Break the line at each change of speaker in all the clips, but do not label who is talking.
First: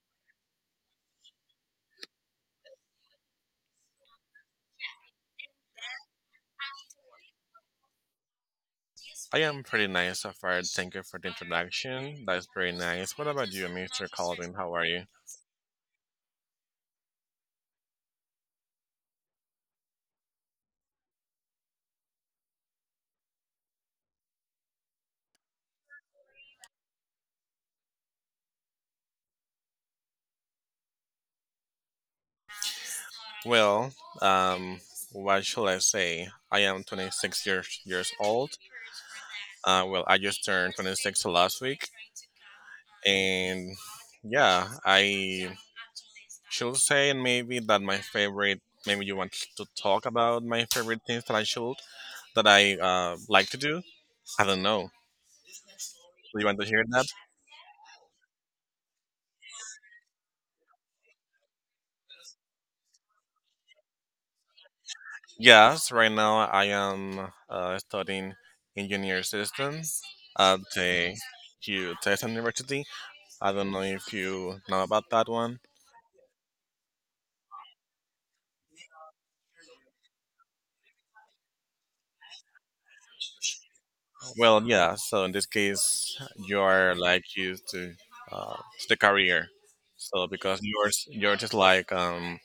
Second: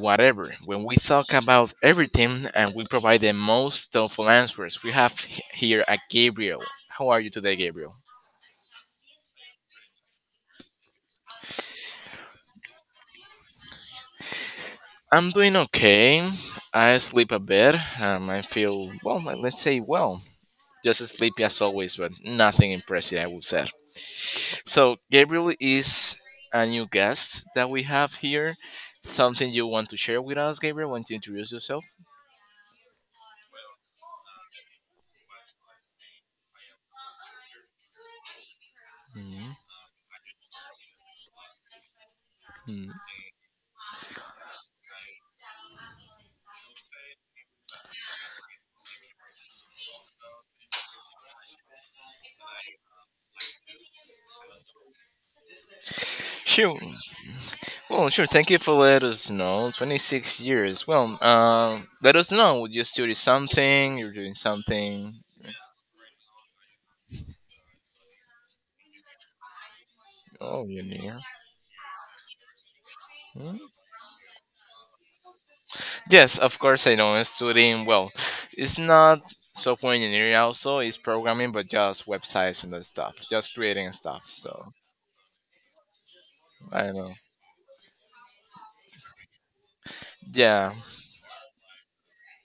Whatever, when we talk about everything and we provide the most thoughtful answers. We have here a Gabriel. How are you today, Gabriel?
I am pretty nice so far. Thank you for the introduction. That's very nice. What about you, Mr. Calvin? How are you?
I'm doing okay. I sleep a bit. I feel, well, let's say, well, just sleepy as always, but nothing impressive, I would say. So, Gabriel is a new guest that we have here. Something you want to share with us, Gabriel? Want to introduce yourself?
Well, um, what shall I say? I am 26 years old. Well, I just turned 26 last week,
Hmm.
and yeah, I should say maybe that my favorite. Maybe you want to talk about my favorite things that I like to do. I don't know. Do you want to
Sure.
hear that?
Well, sure. Thank you for letting us know. 26 years. Well, let us know. You study something? You're doing something?
Yes, right now I am studying engineer system at
Oh, you
the
know.
Hugh Texas University. I
Hmm?
don't know if you know about that one.
Yes, of course I know. I'm studying. Well, it's not software engineering. Also, it's programming, but just websites and that stuff. Just creating stuff.
Well,
So
yeah. So in this case, you
I don't
are
know.
like used to the career. So because
Yeah.
you're just like um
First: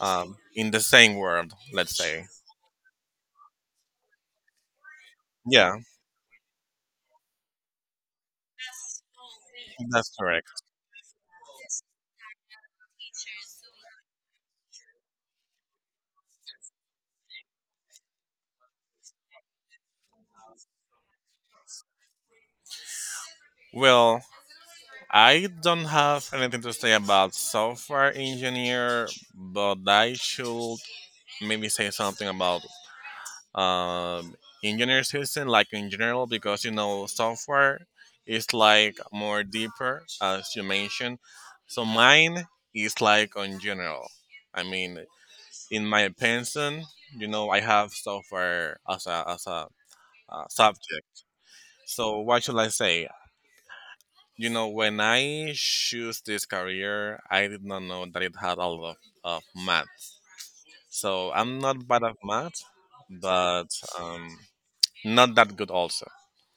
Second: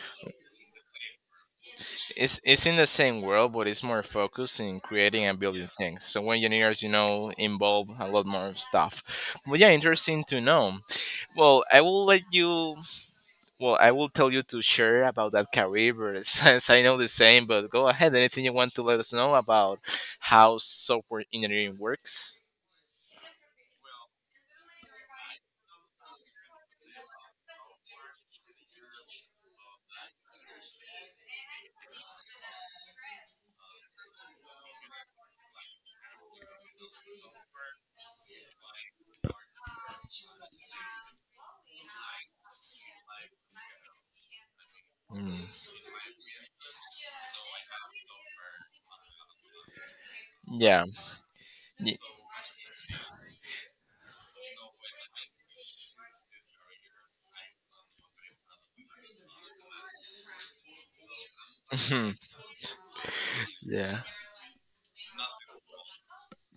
um in the same world, let's say.
It's in the same world, but it's more focused in creating and building
Yeah,
things. So when engineers, you know, involve a lot more stuff. But yeah,
that's
interesting to
correct.
know. Well, I will let you. Well, I will tell you to share about that career, but since I know the same. But go ahead. Anything you want to let us know about how software engineering works?
Well, I don't have anything to say about software engineer, but I should maybe say something about um, engineer system, like in general, because you know software is like more deeper, as you mentioned. So mine is like on general. I mean,
Mm,
in my opinion, you know, I have software as a
yeah.
subject.
Ye-
So what should I say? You know, when I choose this career, I did not know that it had a lot of math. So I'm not bad at math, but
yeah.
um, not that good also.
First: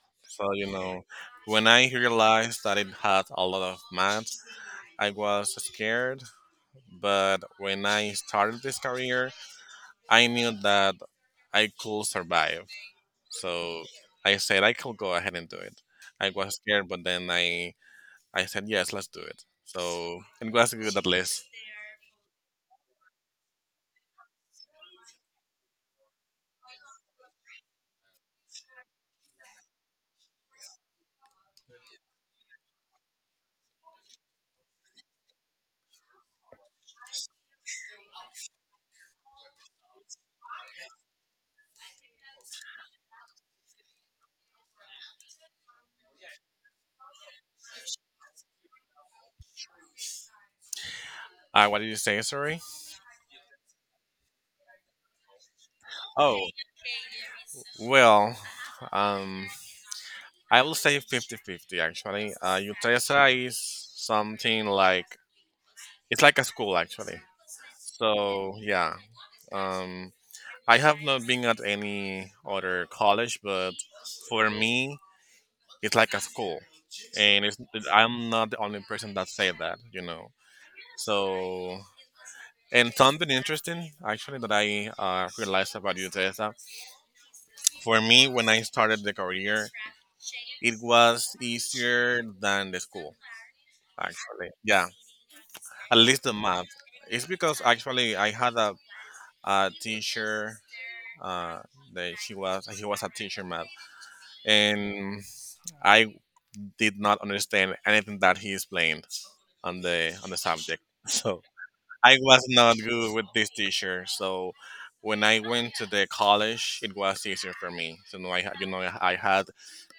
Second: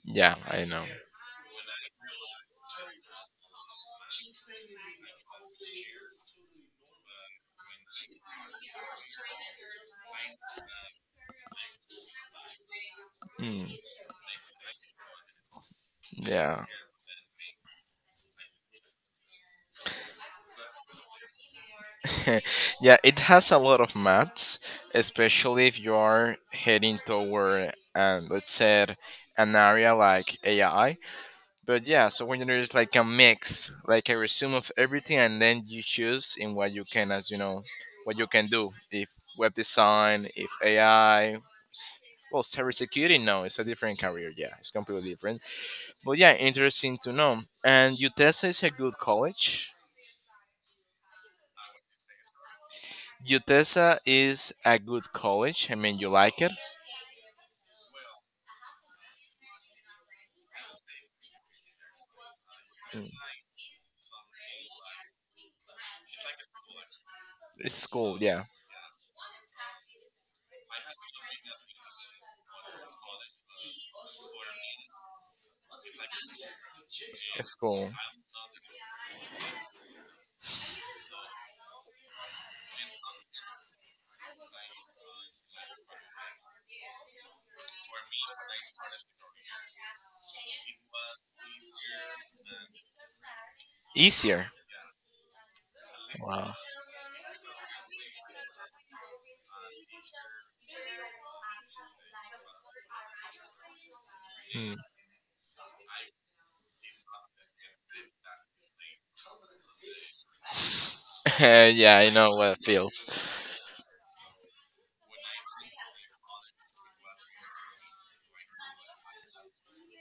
Yeah.
So,
I
you
know.
know, when I realized that it had a lot of math, I was scared. But when I started this career, I knew that I could survive.
Mm,
So I said I could go ahead and do it. I was
yeah.
scared, but then I said, yes, let's do it. So I'm glad to get that list.
yeah, it has a lot of maths, especially if you are heading toward, let's say, an area like AI. But yeah, so when there's like a mix, like a resume of everything, and then you choose in what you can, as you know, what you can do. If web design, if AI, well, cybersecurity, no, it's a different career. Yeah, it's completely different. But yeah, interesting to know. And UTESA is a good college.
What did you say, sorry?
UTESA is a good college. I mean, you like
Oh,
it?
well, um, I will say fifty-fifty, actually.
Mm,
UTSA is something like, it's like a school, actually.
it's cool, yeah.
So, yeah. Um, I have not been at any other college, but for me, it's like a school. And
It's
it's,
cool.
I'm not the only person that say that. So And something interesting, actually, that I realized about you, Teresa, for me, when I started the career, it was easier than the school,
Easier.
actually. Yeah, at least the
Wow.
math. It's because actually I had a teacher uh, that she was he was a teacher math,
Hmm.
and I did not understand anything that he explained on the subject.
yeah, I
I
know
was
what it
not
feels.
good with this teacher, so when I went to the college, it was easier for me. So now I had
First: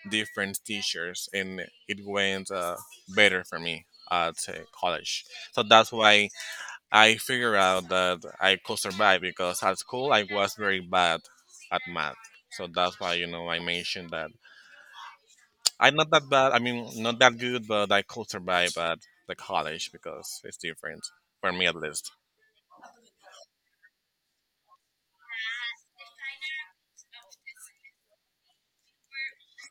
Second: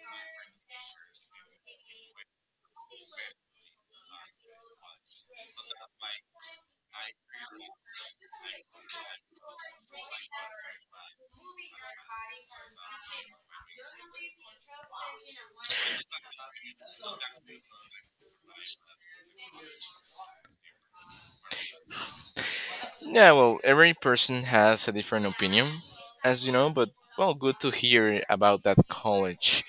different teachers, and it went better for me at college. So that's why I figured out that I could survive because at school I was very bad at math. So that's why I mentioned that I'm not that bad. I mean, not that good, but I could survive at the college because it's different for me at least.
Yeah, well, every person has a different opinion, as you know, but well, good to hear about that college.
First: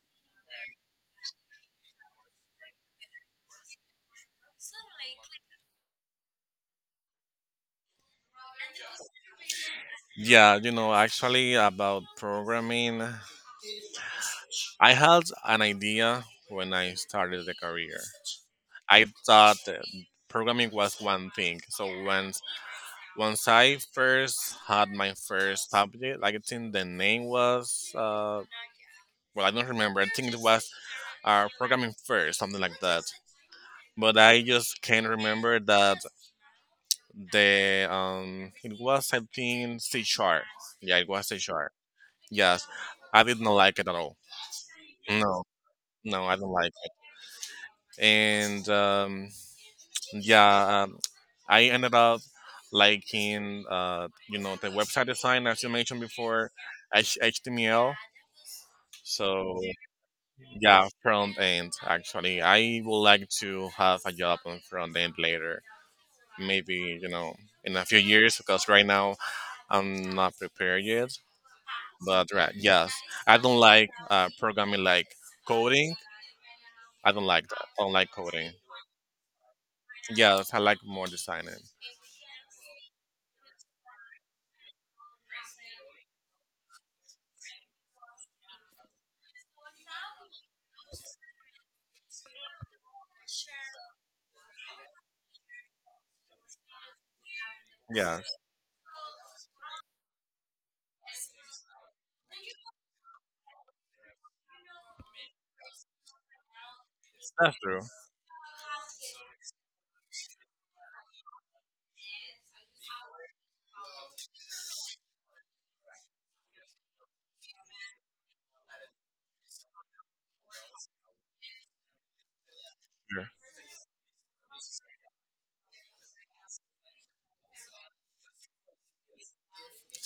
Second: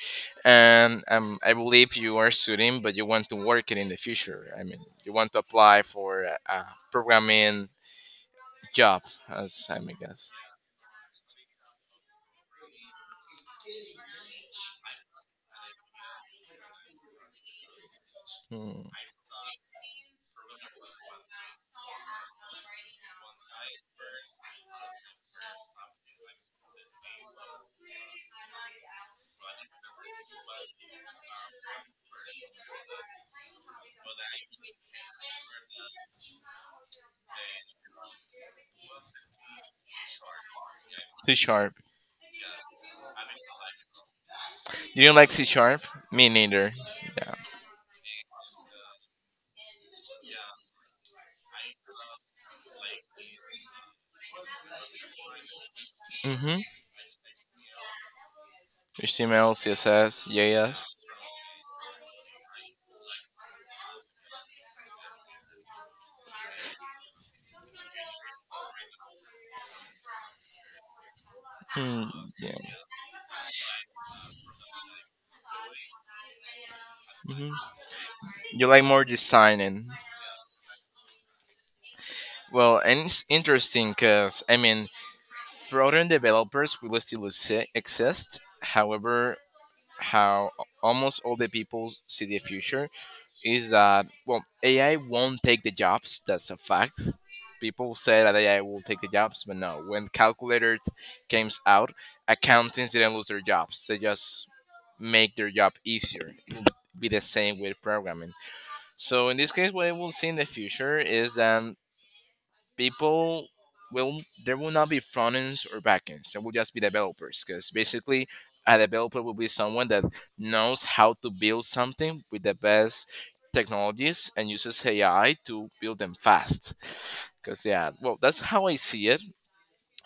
And I believe you are studying, but you want to work it in the future. I mean, you want to apply for a programming job, as I'm guess.
Yeah, you know, actually about programming, I had an idea when I started the career.
Hmm.
I thought that programming was one thing. So once I first had my first subject, like, I think the name was well, I don't remember. I think it was programming first, something like that. But I just can't remember that the it was I think C sharp. Yeah, it was
C
C sharp.
sharp.
Yes, I didn't like it at all.
Do you like C
No,
sharp?
no,
Me
I didn't
neither.
like it.
Yeah.
And yeah, I ended up liking, the website design as you mentioned before,
Mm-hmm.
HTML.
HTML,
So
CSS,
yeah,
JS.
front end. Actually, I would like to have a job on front end later. Maybe in a few years because right now I'm not prepared yet.
Hmm.
But right,
Yeah.
yes, I don't like programming like coding. I don't like
Hmm.
that. I don't like coding.
You like more designing.
Yes, I like more designing.
Well, and it's interesting because I mean, frontend developers will still exist. However, how almost all the people see the future is that well, AI won't take the jobs. That's a fact. People say
Yes,
that AI will take the jobs, but no. When calculator came out, accountants didn't lose their jobs. They just make their job easier. It will be the
that's
same with
true.
programming. So in this case, what I will see in the future is that people will there will not be front ends or back ends. There will just be developers because basically a developer will be someone that knows how to build something with the best
Sure.
technologies and uses AI to build them fast. Because yeah, well that's how I see it.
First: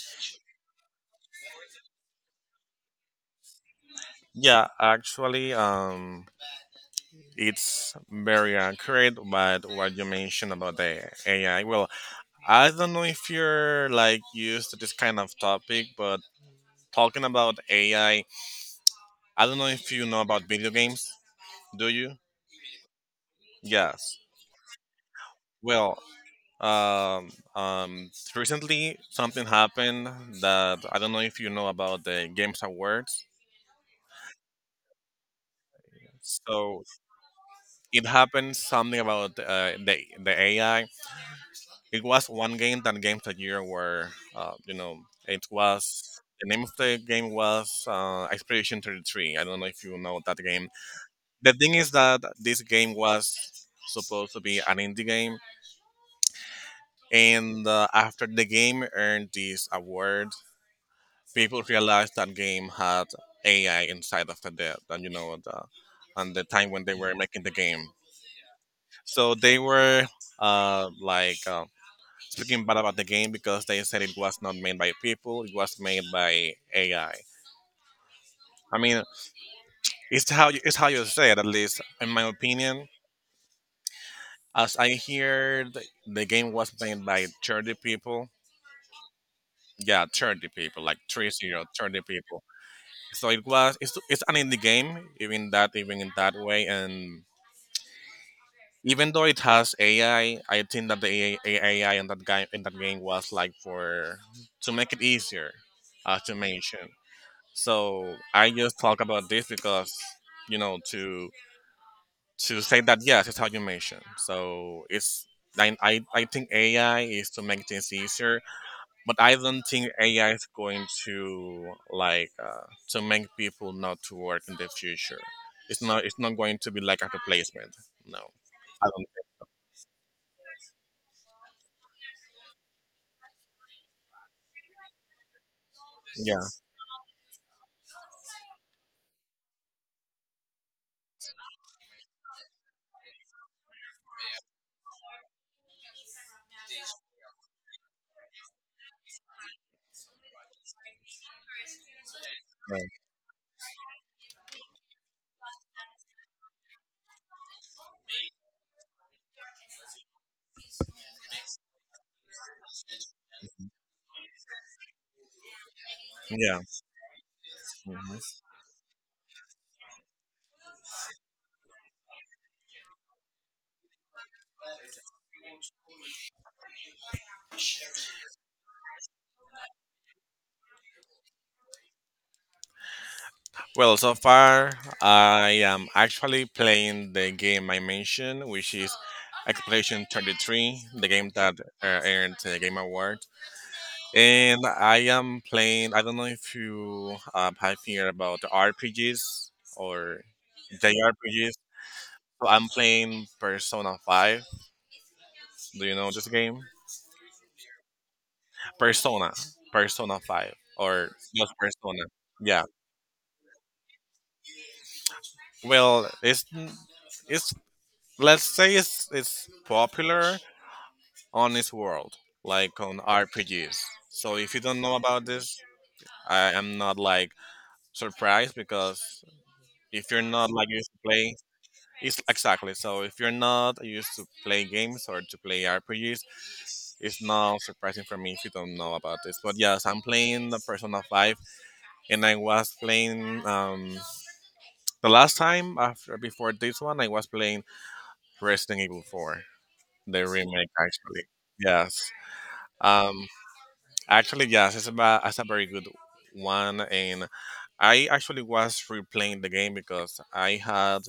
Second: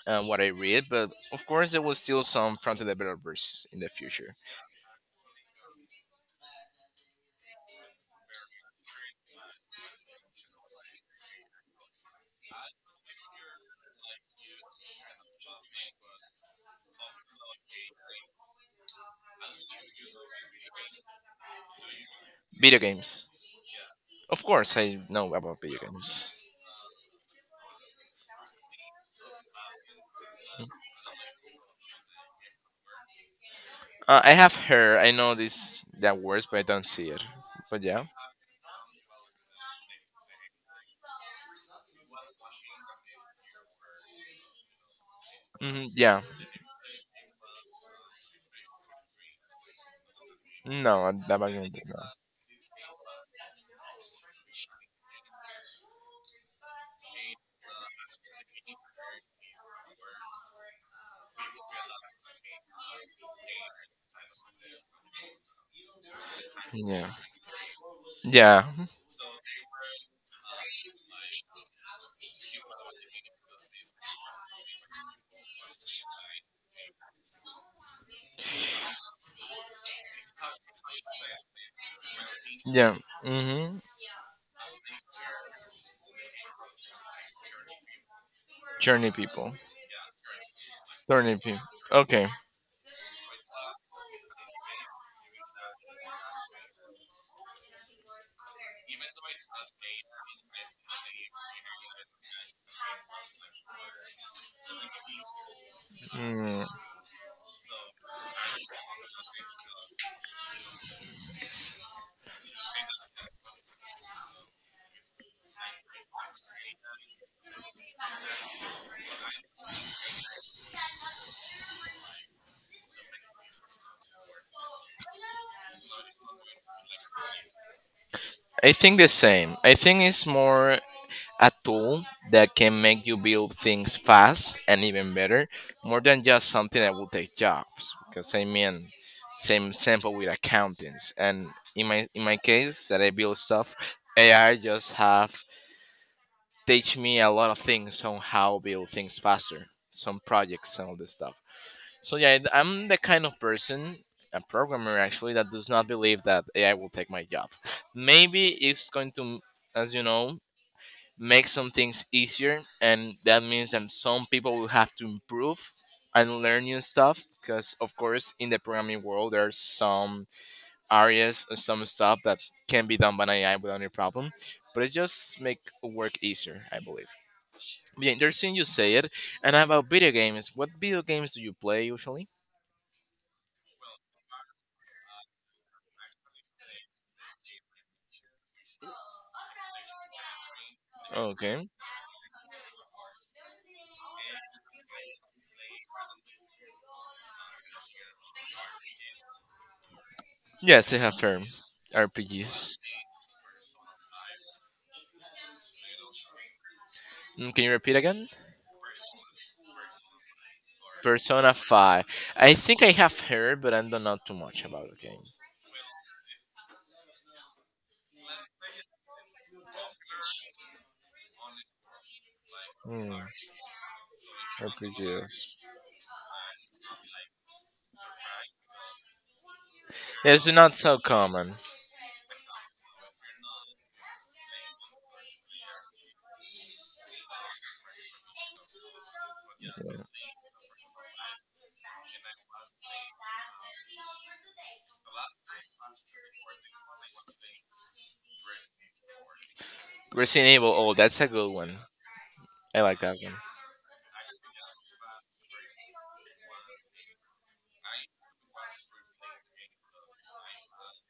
And what I read, but of course there will still some front end developers in the future.
Yeah, actually, it's very accurate. But what you mentioned about the AI, well, I don't know if you're like used to this kind of topic, but talking about AI, I don't know if you know about video games. Do you?
Video games,
Yes.
of course I know about video
Well,
games.
um, um, recently something happened that I don't know if you know about the Games Awards.
I have heard, I know this that words, but I
So
don't see it. But yeah,
it happened something about the AI. It was one game that Games a Year were, uh, you know, it
hmm, yeah.
was the name of the game was Expedition 33. I don't know if you know that game.
No, I- that back
The
in the
thing
day,
is
no.
that this game was supposed to be an indie game, and after the game earned this award, people realized that game had AI inside of the depth, and the time when they
Yeah,
were making the game,
yeah,
so they were like speaking bad about the game because they said it was not made by people, it was made by AI. I mean, it's how you say it, at least in my
mm-hmm.
opinion.
Yeah. Mm-hmm.
As I heard, the game was played by 30 people.
Journey people,
Yeah, 30 people, like three
journey people.
zero thirty
Okay.
people. So it's an indie game, even that, even in that way. And even though it has AI, I think that the AI, in that game was like for, to make it easier, to
Mm.
mention. So I just talk about this because, you know, to, to say that, yes, it's how you mention. So I think AI is to make things easier, but I don't think AI is going to like to make people not to work in the future. It's not. It's not going to be like a replacement. No,
I
I
think
don't
the same. I think it's more a tool that can make you build things fast and even better, more than
think. Yeah.
just something that will take jobs. Because I mean, same sample with accountants, and in my case, that I build stuff, AI just have teach me a lot of things on how build things faster, some projects and all this stuff. So yeah, I'm
Right.
the kind of person, a programmer actually, that does not believe that AI will take my job. Maybe it's going to, as you know, make some things easier, and that means that some people will have to improve and
Yeah.
learn new stuff. Because of
Mhm.
course, in the programming world, there's some areas, or some stuff that can be done by AI without any problem. But it just make work easier, I believe. Yeah, interesting you say it. And about video games, what video games do you play usually?
Well, so far I am actually playing the game I mentioned, which is Exploration 33, the game that
Okay.
earned the Game Award. And I am playing. I don't know if you have heard about the RPGs or
Yes, I have heard
JRPGs. So I'm
RPGs.
playing Persona Five. Do you know this game?
Mm, can you repeat again?
Persona, Persona Five, or
Persona
just Persona?
5. I
Yeah.
think I have heard, but I don't know too much about the game.
Well, it's let's say it's popular on this world, like on
Hmm,
RPGs. So if you don't know about
RPGs.
this, I am not like surprised because if you're
It's
not like
not
used
so
to play
common.
it's exactly. So if you're not used to play games or to play RPGs, it's not surprising for me if you don't know about this, but yes, I'm playing the Persona 5, and I was playing the last time, after before this one I was playing Resident Evil 4, the
Resident
remake
Evil, oh, that's
actually.
a good one.
Yes,
I like that
um
one.
actually, yes, it's a very good one. And I actually was replaying the game because I had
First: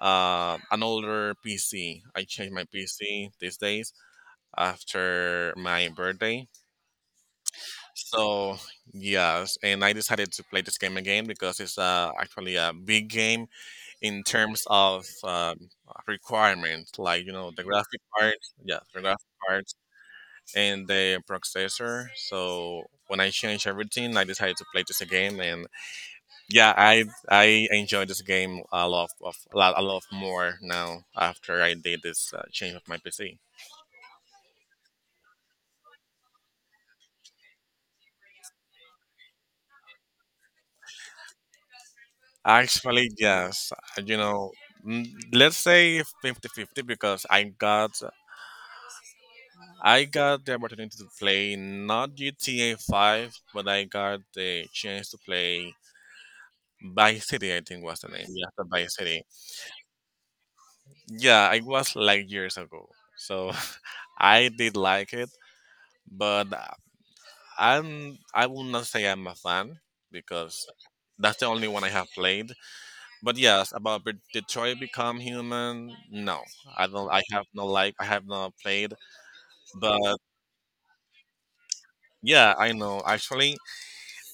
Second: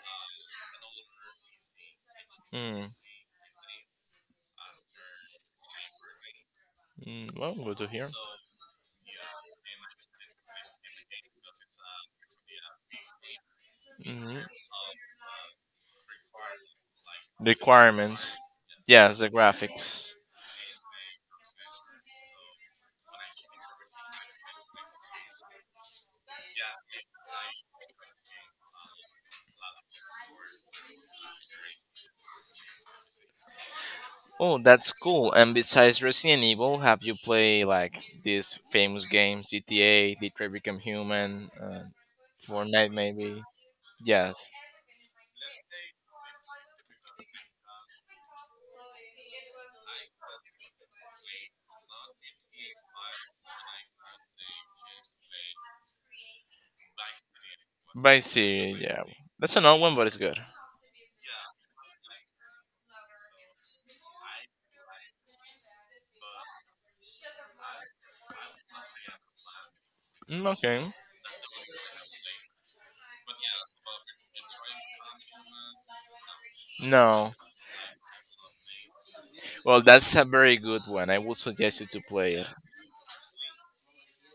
an older PC. I changed my
Hmm.
PC these days after my birthday.
Mm, well, good to hear.
So yes, and I decided to play this game again because it's actually a big game in
Hmm.
terms of requirements, like the graphic part,
Requirements.
yeah, the
Yes,
graphic
the
part
graphics.
and the processor. So when I changed everything, I decided to play this again, and yeah, I enjoy this game a lot of a lot more now after I did this change of my PC.
Oh, that's cool! And besides Resident Evil, have you played like these famous games, GTA, Detroit Become Human, Fortnite
Actually,
maybe?
yes,
Yes.
let's say fifty-fifty because I got the opportunity to play not GTA 5, but I got the chance to play Vice City, I think was the name.
Vice
Yeah, the
City,
Vice
yeah.
City.
That's an old one, but it's good.
Yeah, it was like years ago. So I did like it, but I will not say I'm a fan
Mm,
because
okay.
that's the only one I have played. But yes, about Detroit Become Human, no, I don't. I
No.
have no like. I have not played.
Well,
But
that's a very good one. I would suggest you to play it.
yeah, I know. Actually,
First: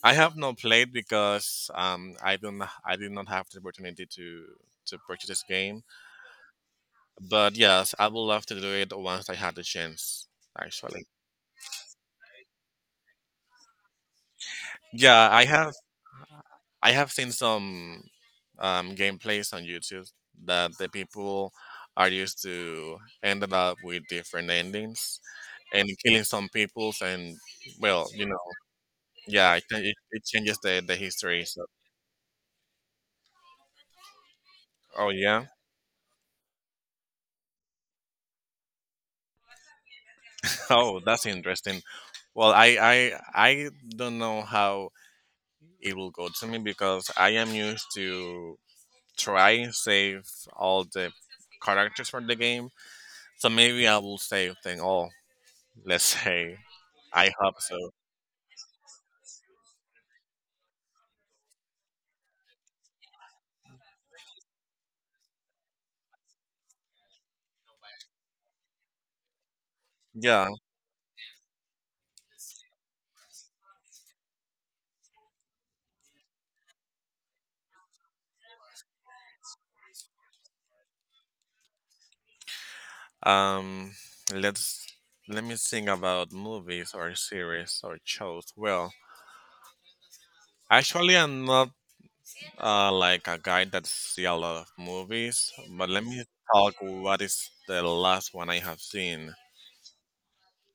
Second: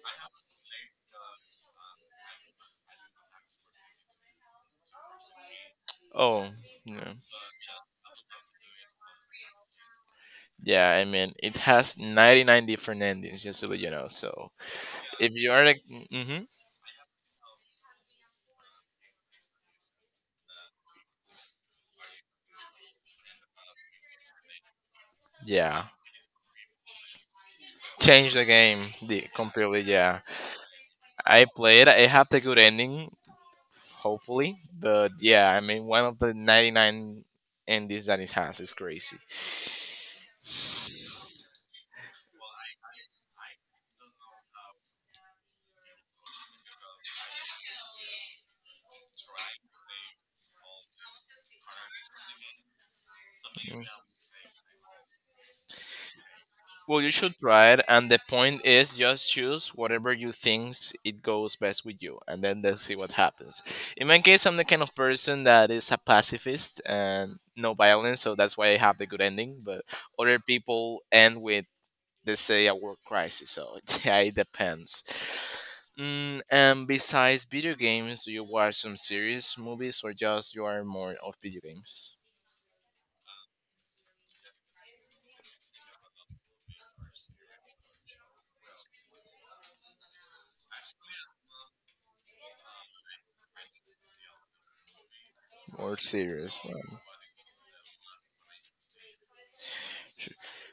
I have not played because I did not have the opportunity to purchase this game.
Oh, yeah.
But yes, I would love to do it once I had the chance.
Yeah, I
Actually,
mean, it has 99 different endings, just so that you know. So,
yeah,
if you are like, mm-hmm,
I have seen some gameplays on YouTube that the people are used to ended up with different endings
yeah.
and killing some peoples, and well,
Change the game the,
yeah, it,
completely.
it,
Yeah,
it changes the history.
I
So,
played. I have the good ending, hopefully.
oh
But
yeah.
yeah, I mean, one of the 99 endings that it has is crazy.
Oh, that's interesting. Well, I don't know how it will go to me because I am used to try and save all the characters for the game, so
Mhm.
maybe I will save them all. Let's say.
Well, you
I
should
hope
try
so.
it, and the point is just choose whatever you thinks it goes best with you, and then let's see what happens. In my case, I'm the kind of person that is a pacifist and no violence, so that's why I have the good ending. But other
Yeah.
people end with they say a work crisis. So yeah, it depends. Mm, and besides video games, do you watch some series, movies, or just you are more of video games
Um. Let's Let me think about movies or series or shows. Well, actually, I'm not like a guy that see a lot of movies, but
or
let me
series?
talk. What is the last one I have seen?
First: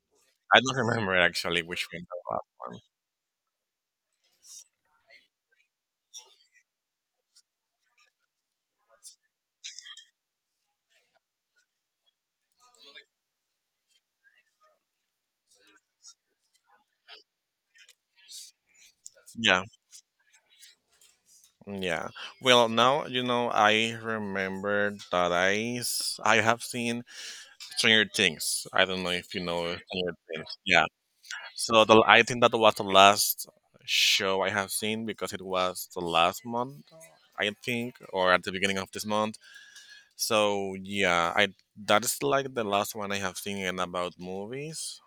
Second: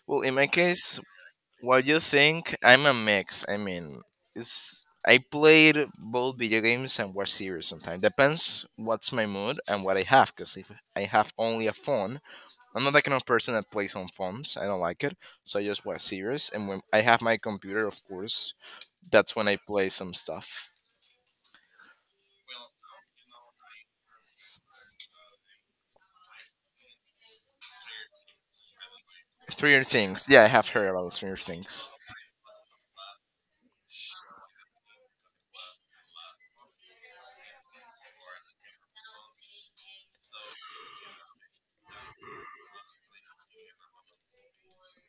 Well, in my
I don't
case,
remember actually
what
which
you
one the last
think?
one.
I'm a mix. I mean, it's I played both video games and watch series sometimes. Depends what's my mood and what I have. Cause if I have only a phone, I'm not that kind of person that plays on phones. I don't like it, so I just watch series. And when I have my computer, of course, that's when I
Yeah,
play some stuff.
yeah. Well, now I remember that I have seen Stranger Things. I don't know if you know
Stranger
Stranger
Things. Yeah, I
Things.
have
Yeah.
heard about Stranger
So
Things.
I think that was the last show I have seen because it was the last month, I think, or at the beginning of this month. So yeah, I that is like the last one I have seen in about movies.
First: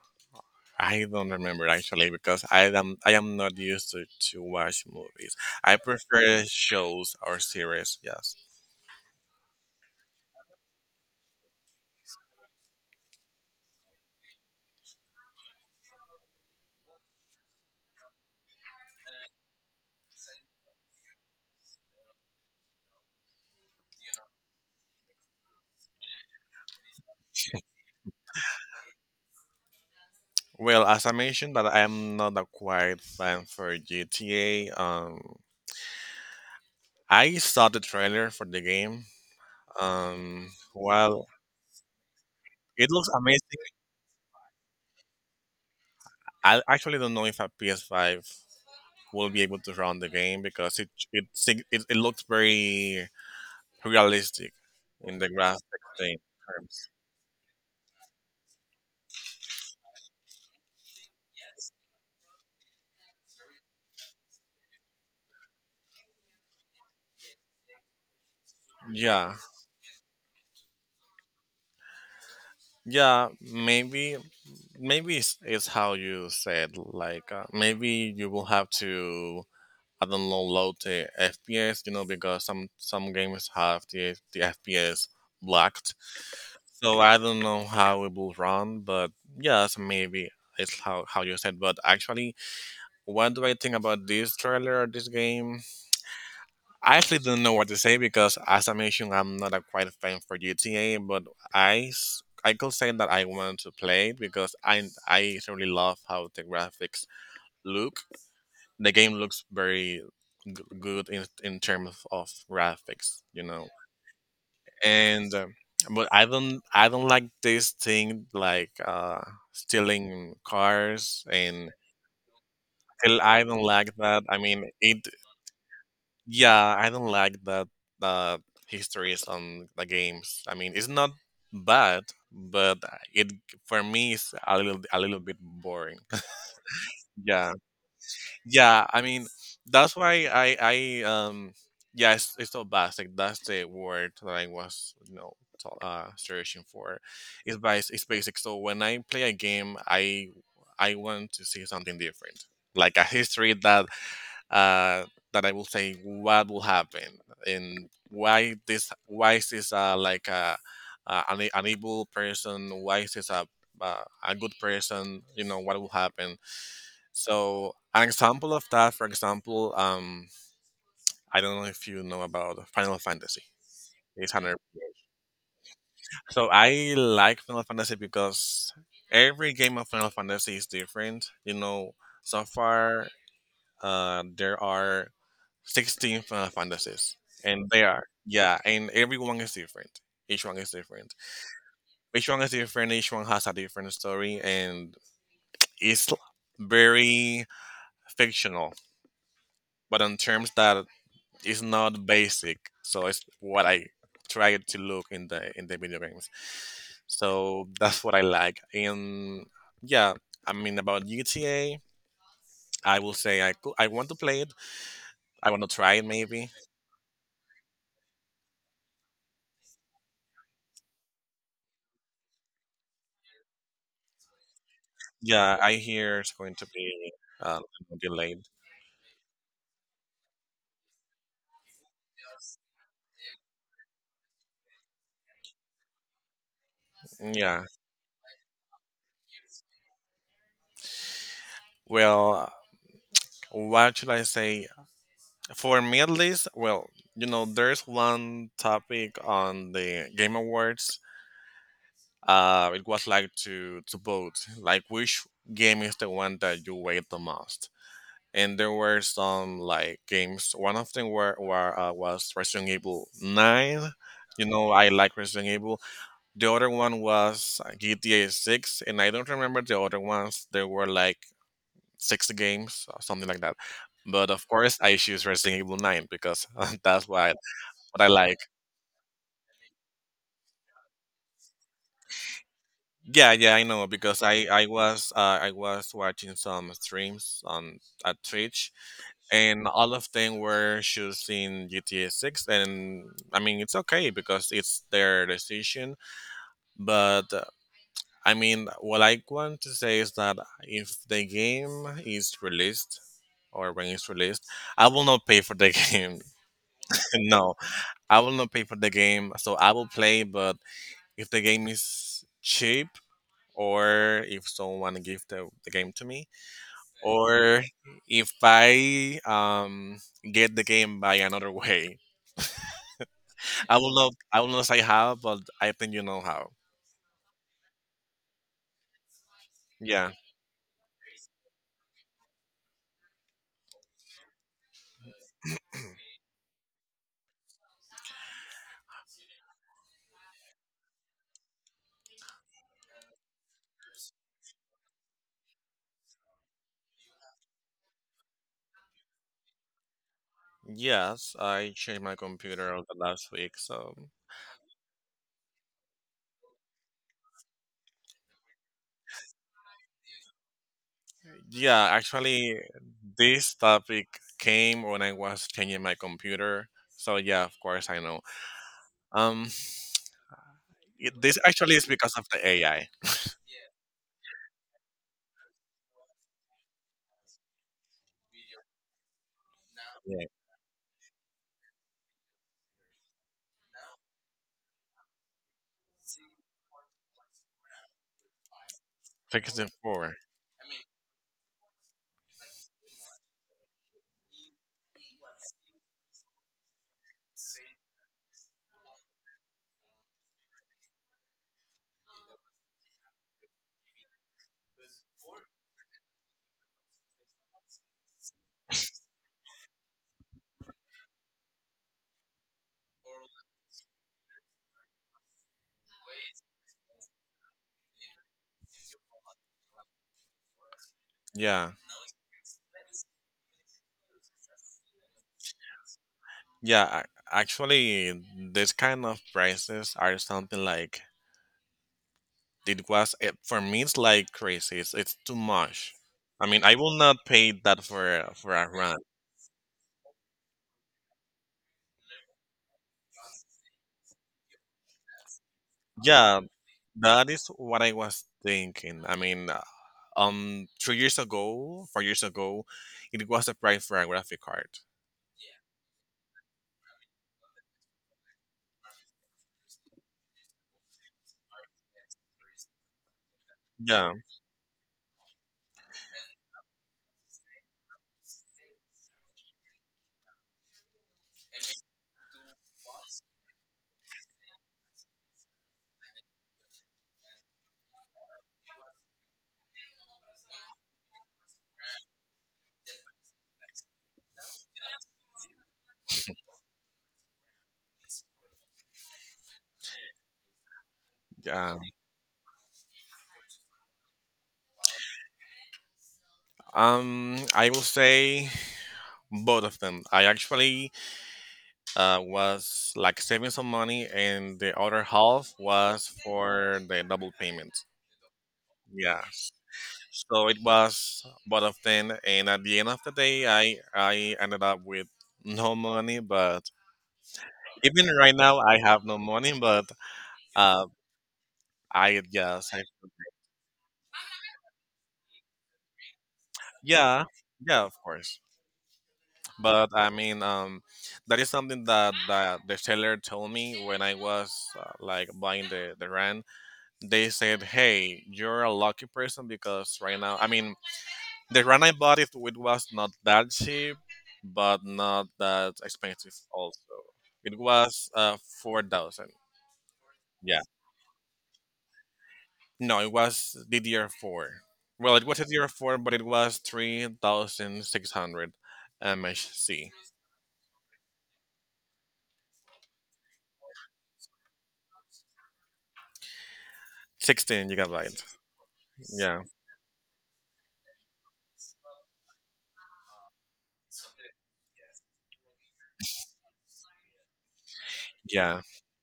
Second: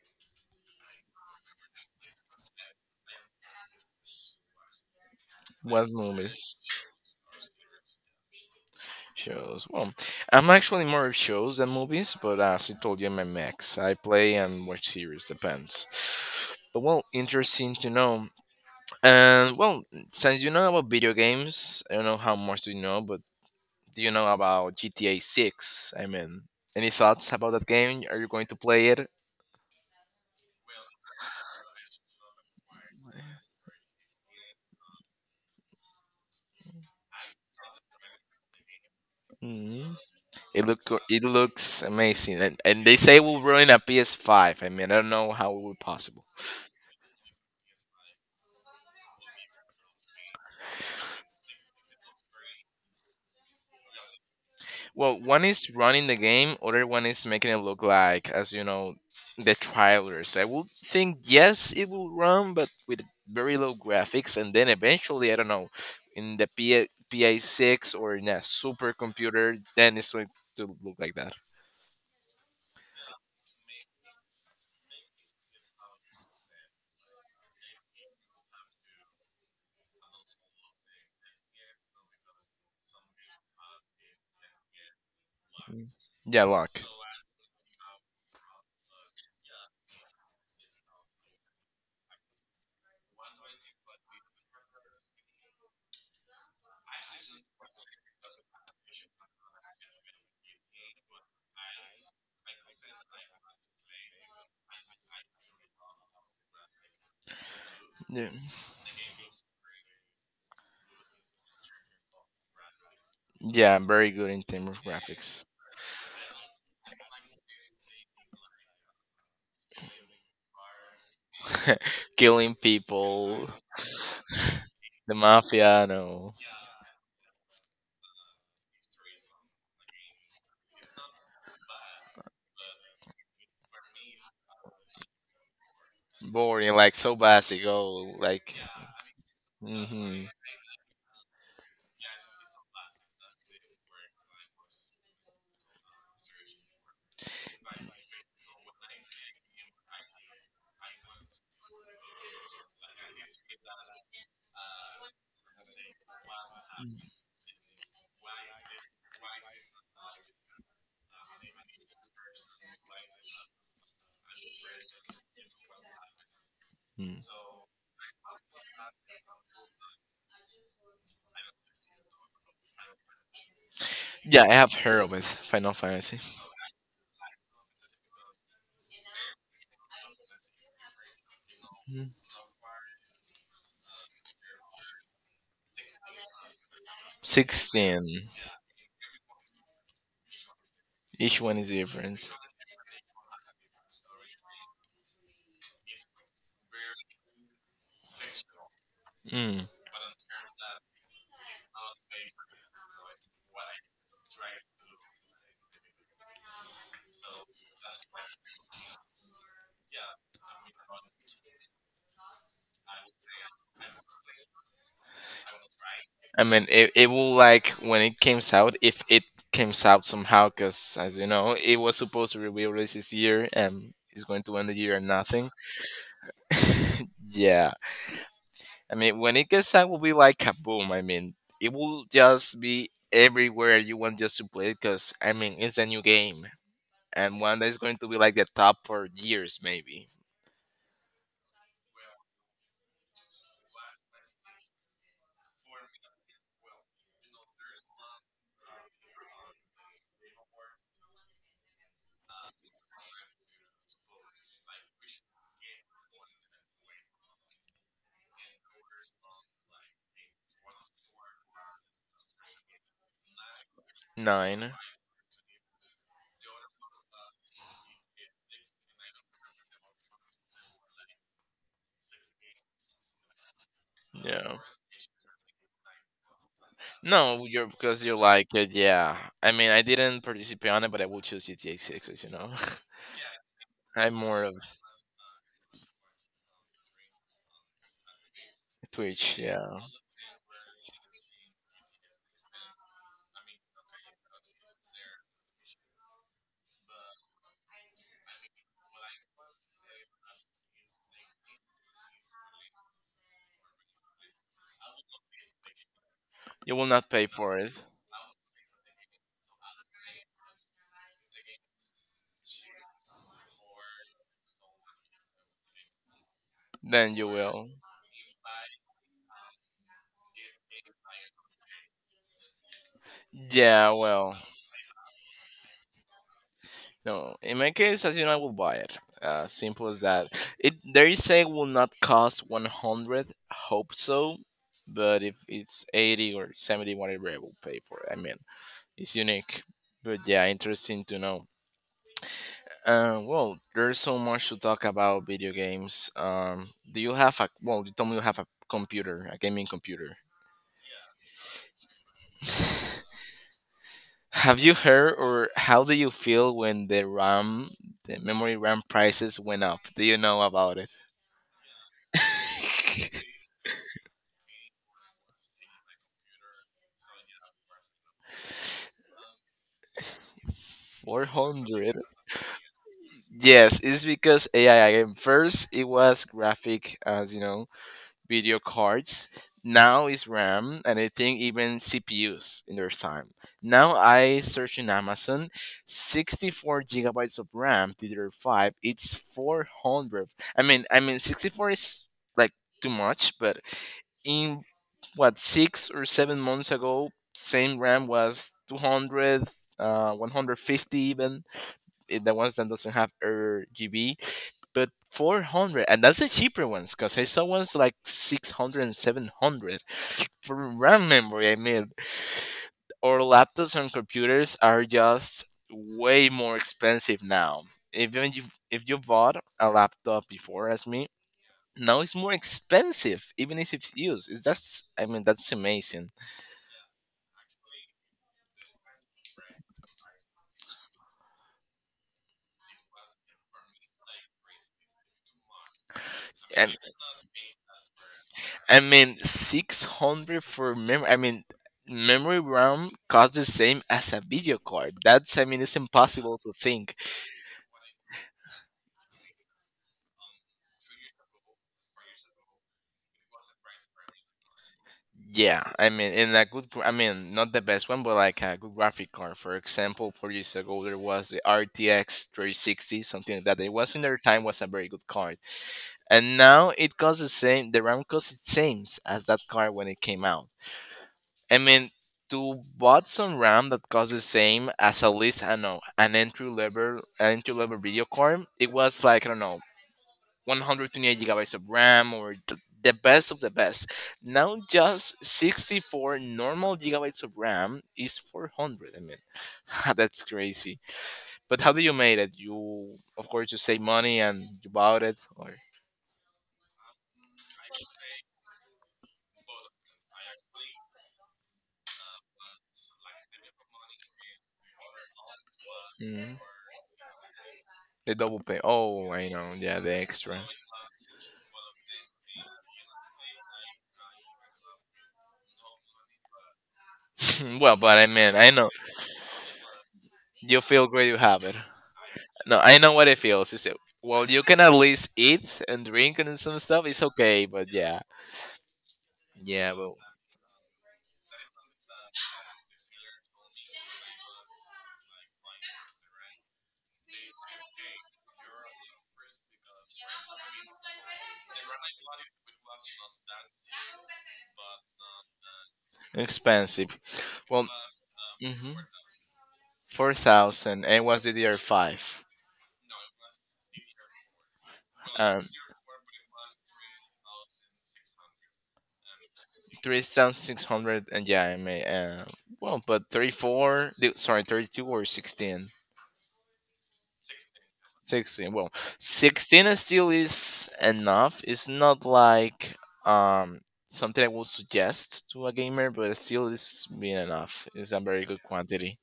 I don't remember actually because I am not used to watch movies. I
What
prefer
movies?
shows or series. Yes.
Shows. Well, I'm actually more of shows than movies, but as I told you, I'm a mix. I play and watch series, depends. But well, interesting to know. And well, since you know about video games, I don't know how much do you know, but do you know about GTA 6? I mean, any thoughts about that game? Are you going to play it?
Well, as I mentioned, that I am not a quite fan for GTA. I saw the trailer for the game.
Mm-hmm. It it
While
looks amazing, and
It
they
looks
say it will run
amazing.
in PS5. I mean, I don't know how it would possible.
I actually don't know if a PS5 will be able to run the game because it looks very realistic in
Well,
the
one is
graphic
running the
thing
game, other
terms.
one is making it look like, as you know, the trailers. I would think yes, it will run, but with very low graphics, and then eventually, I don't know, in the PA, PA6 or in a
Yeah,
supercomputer, then it's going to look like that.
yeah. Maybe it's how you said. Like, maybe you will have to, I don't know, load the FPS. You know, because some games have the FPS
Mm.
blocked.
Yeah, luck.
So I don't know how it will run, but yes, maybe it's how you said. But actually, what do I think about this trailer or this game? I actually don't know what to say because, as I mentioned, I'm not a quite a fan for GTA, but I could say that I want to play it because I really love how the graphics look.
Yeah,
The game looks very good in terms of graphics.
yeah, I'm very good in terms of
And
graphics,
but I don't like this thing like, stealing cars. And
killing
I
people.
don't like that. I mean, it
The Mafia, no.
yeah, I don't like that, uh, histories on the games. I mean, it's not bad, but it for me is a little bit boring.
Boring, like so
Yeah,
basic. Oh, like.
yeah. I mean, that's
Hmm.
why it's so basic. That's the word that I was searching for. It's basic. So when I play a game, I want to see something different, like a history uh, that I will say what will happen, and why is this, like, an evil person, why is this a good person, you know what will happen. So an example of that, for example, I don't know if you know about Final Fantasy. it's
Yeah,
an
I have heard of it. Final Fantasy.
so I like Final Fantasy because every game of Final Fantasy is different.
Mm.
So far, there are 16 Final Fantasies, and they
16.
are yeah, and everyone is different. Each one is different.
Each one is different.
Each one is different. Each one has a different story, and it's very fictional,
Mm.
but in terms that it's not basic. So it's what I try to look in the video games. So that's what I like. And yeah, I mean, about GTA, I will say I want to play it. I want to try it
I
maybe.
mean, it will like when it came out, if it came out somehow, because as you know, it was supposed to be released this year and it's going to end the year and nothing.
Yeah, I hear it's going to be, uh,
Yeah,
delayed.
I mean, when it gets out, will be like kaboom. I mean, it will just be everywhere you want just to play because I mean, it's a new game and one
Yeah.
that's going to be like the top for years, maybe
Well, what should I say? For me at least, well, there's one topic on the Game Awards. It was like to vote, like which game is the one that you wait the most. And there were some like games. One of them were was Resident Evil Nine.
nine.
I like Resident Evil. The other one was, GTA 6, and I don't remember the other ones. There were like six games or something like that. But of
Yeah,
course, I choose Resident Evil 9 because that's what I,
no, you're
what
because
I
you're
like.
like, yeah. I mean, I didn't participate on it, but I will choose GTA Six, as you know.
Yeah, yeah, I know
I'm
because
more
I
of
I was uh, I was watching some streams on at Twitch,
Twitch.
and
Yeah,
all of them were choosing GTA 6, and I mean it's okay because it's their decision. But I mean, what I want to say is that if the game is released or when it's released, I will not pay for the game.
you will not pay
No,
for it,
I will not pay for the game. So I will play, but if the game is cheap, or if someone give the game to me,
then you
or
will.
if I, get the game by another way, I
Yeah,
will not
well,
I will not say how, but I think you know how.
no. In my case, as you know, I will buy it. Simple as
Yeah.
that. It they say will not cost 100. Hope so, but if it's 80 or 70, whatever, I will pay for it. I mean, it's unique, but yeah, interesting to know. Well, there's so much to talk about video games. Do you have a well? You told me you have a computer, a gaming computer.
Yes, I changed my computer over the last week. So,
Have you heard or how do you feel when the RAM, the memory RAM prices went up? Do you know about it?
yeah, actually, this topic came when I was changing my computer. So, yeah, of course, I know. Um, this actually is
400.
because of the AI.
Yes, it's because AI again. First, it was graphic, as you know, video cards. Now
Yeah,
it's RAM, and I think even CPUs in their time. Now I search in Amazon, 64 gigabytes of RAM, DDR5. It's four
Pixel 4.
hundred. I mean, 64 is like too much, but in what 6 or 7 months ago, same RAM was 200, 150 even. The ones that doesn't have RGB but 400, and that's the cheaper ones because I saw ones like 600 and 700 for RAM memory. I mean, our laptops and computers are just way more expensive now, even if you bought a laptop before as me.
Yeah.
Now it's more expensive, even if it's used. It's that's I mean, that's amazing.
Yeah, actually, this kind of prices are something like. It was, it, for me. It's like crazy. It's too much. I mean,
And
I will not pay that for a
I
run.
mean 600 for memory. I mean, memory RAM costs the same as a video card. That's, I mean, it's impossible
Yeah,
to think.
that is what I was thinking. I mean, 3 years ago, 4 years ago, it was the price for a graphic card.
Yeah, I mean, in a good, I mean, not the best one, but like a good graphic card. For example, 4 years ago, there was the RTX 3060, something like that. It was, in
Yeah,
their time, was a very good card, and now it costs the same. The RAM costs the same as that card when it came out. I mean, to bought some RAM that costs the same as, at least I don't know, an entry level video card. It was like, I don't know, 128 gigabytes of RAM, or the best of the best. Now just 64 normal gigabytes of RAM is 400. I mean, that's crazy. But how
yeah.
do you made it? You, of course, you save money and you bought it, or
I will say both of them. I actually, was like saving some money, and the other half was
Mhm.
for the double payment.
The double pay. Oh,
Yeah.
I know. Yeah, the extra.
So it was both of them, and at the end of the day, I ended up with no money. But
Well, but I
even right
mean, I
now,
know
I have no money. But,
you
uh,
feel great. You have it.
I
No,
guess.
I
I
know what it feels. Is. Well, you can at least eat and drink and some stuff. It's
Yeah,
okay, but
yeah, of
yeah,
course.
yeah,
But
well,
I mean, that is something that the seller told me when I was, like, buying the rent. They said, "Hey, you're a lucky person because right now, I mean." The granite body it was not that cheap, but not that expensive also.
expensive.
It
Well,
was,
mm-hmm,
4000. Yeah.
4,000, and was the year 5.
No, it was DDR four. Well, it was
Um,
DDR four, but it was 3600 MHC.
3,600, and yeah, I may, well, but 34, sorry, 32 or 16?
16 gigabytes.
16, well,
Yeah,
16 is still is enough. It's not like um something I would suggest to a gamer, but still is being enough. It's a very good
yeah,
quantity.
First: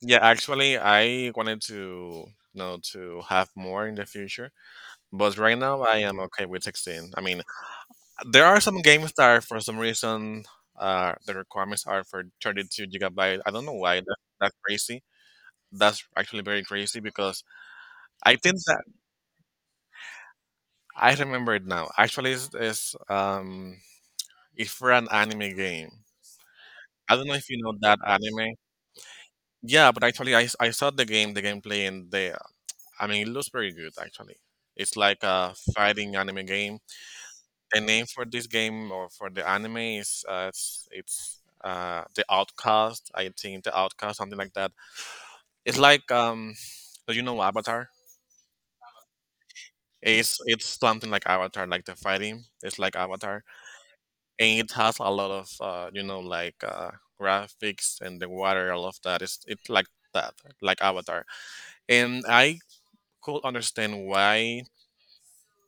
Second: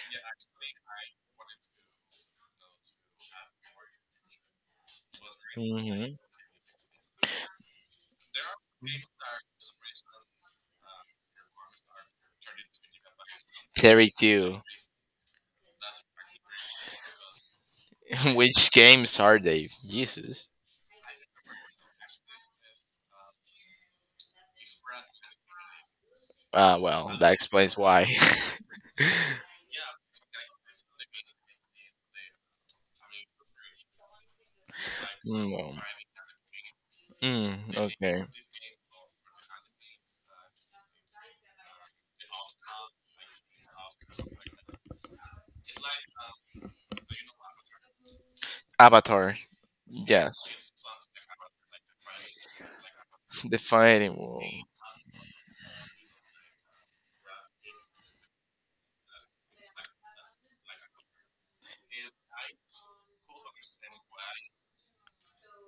yeah. Actually, I wanted to you know to have more in the future, but right now I
Mm-hmm.
am okay with 16. I mean, there are some games that are, for some reason, the requirements are for 32 gigabyte. I don't know why. That,
32.
that's crazy. That's actually very crazy because I think
Which
that
games are they? Jesus.
I remember it now. Actually, it's for an anime game.
Well,
I don't
that
know if you know
explains
that
why.
anime. Yeah, but actually, I saw the game, the gameplay, and the I mean, it looks very good. Actually, it's like
Mm,
a
well,
fighting anime game.
Mm,
The name
okay.
for this game, or for the anime, is it's the Outcast. I think the Outcast, something like that. It's like, do you know Avatar?
Avatar.
It's
Yes.
something like Avatar, like the fighting. It's like Avatar,
The fighting world.
and it
I
has a lot of, like, graphics and the water, all of that. It's like that, like Avatar, and I could understand why.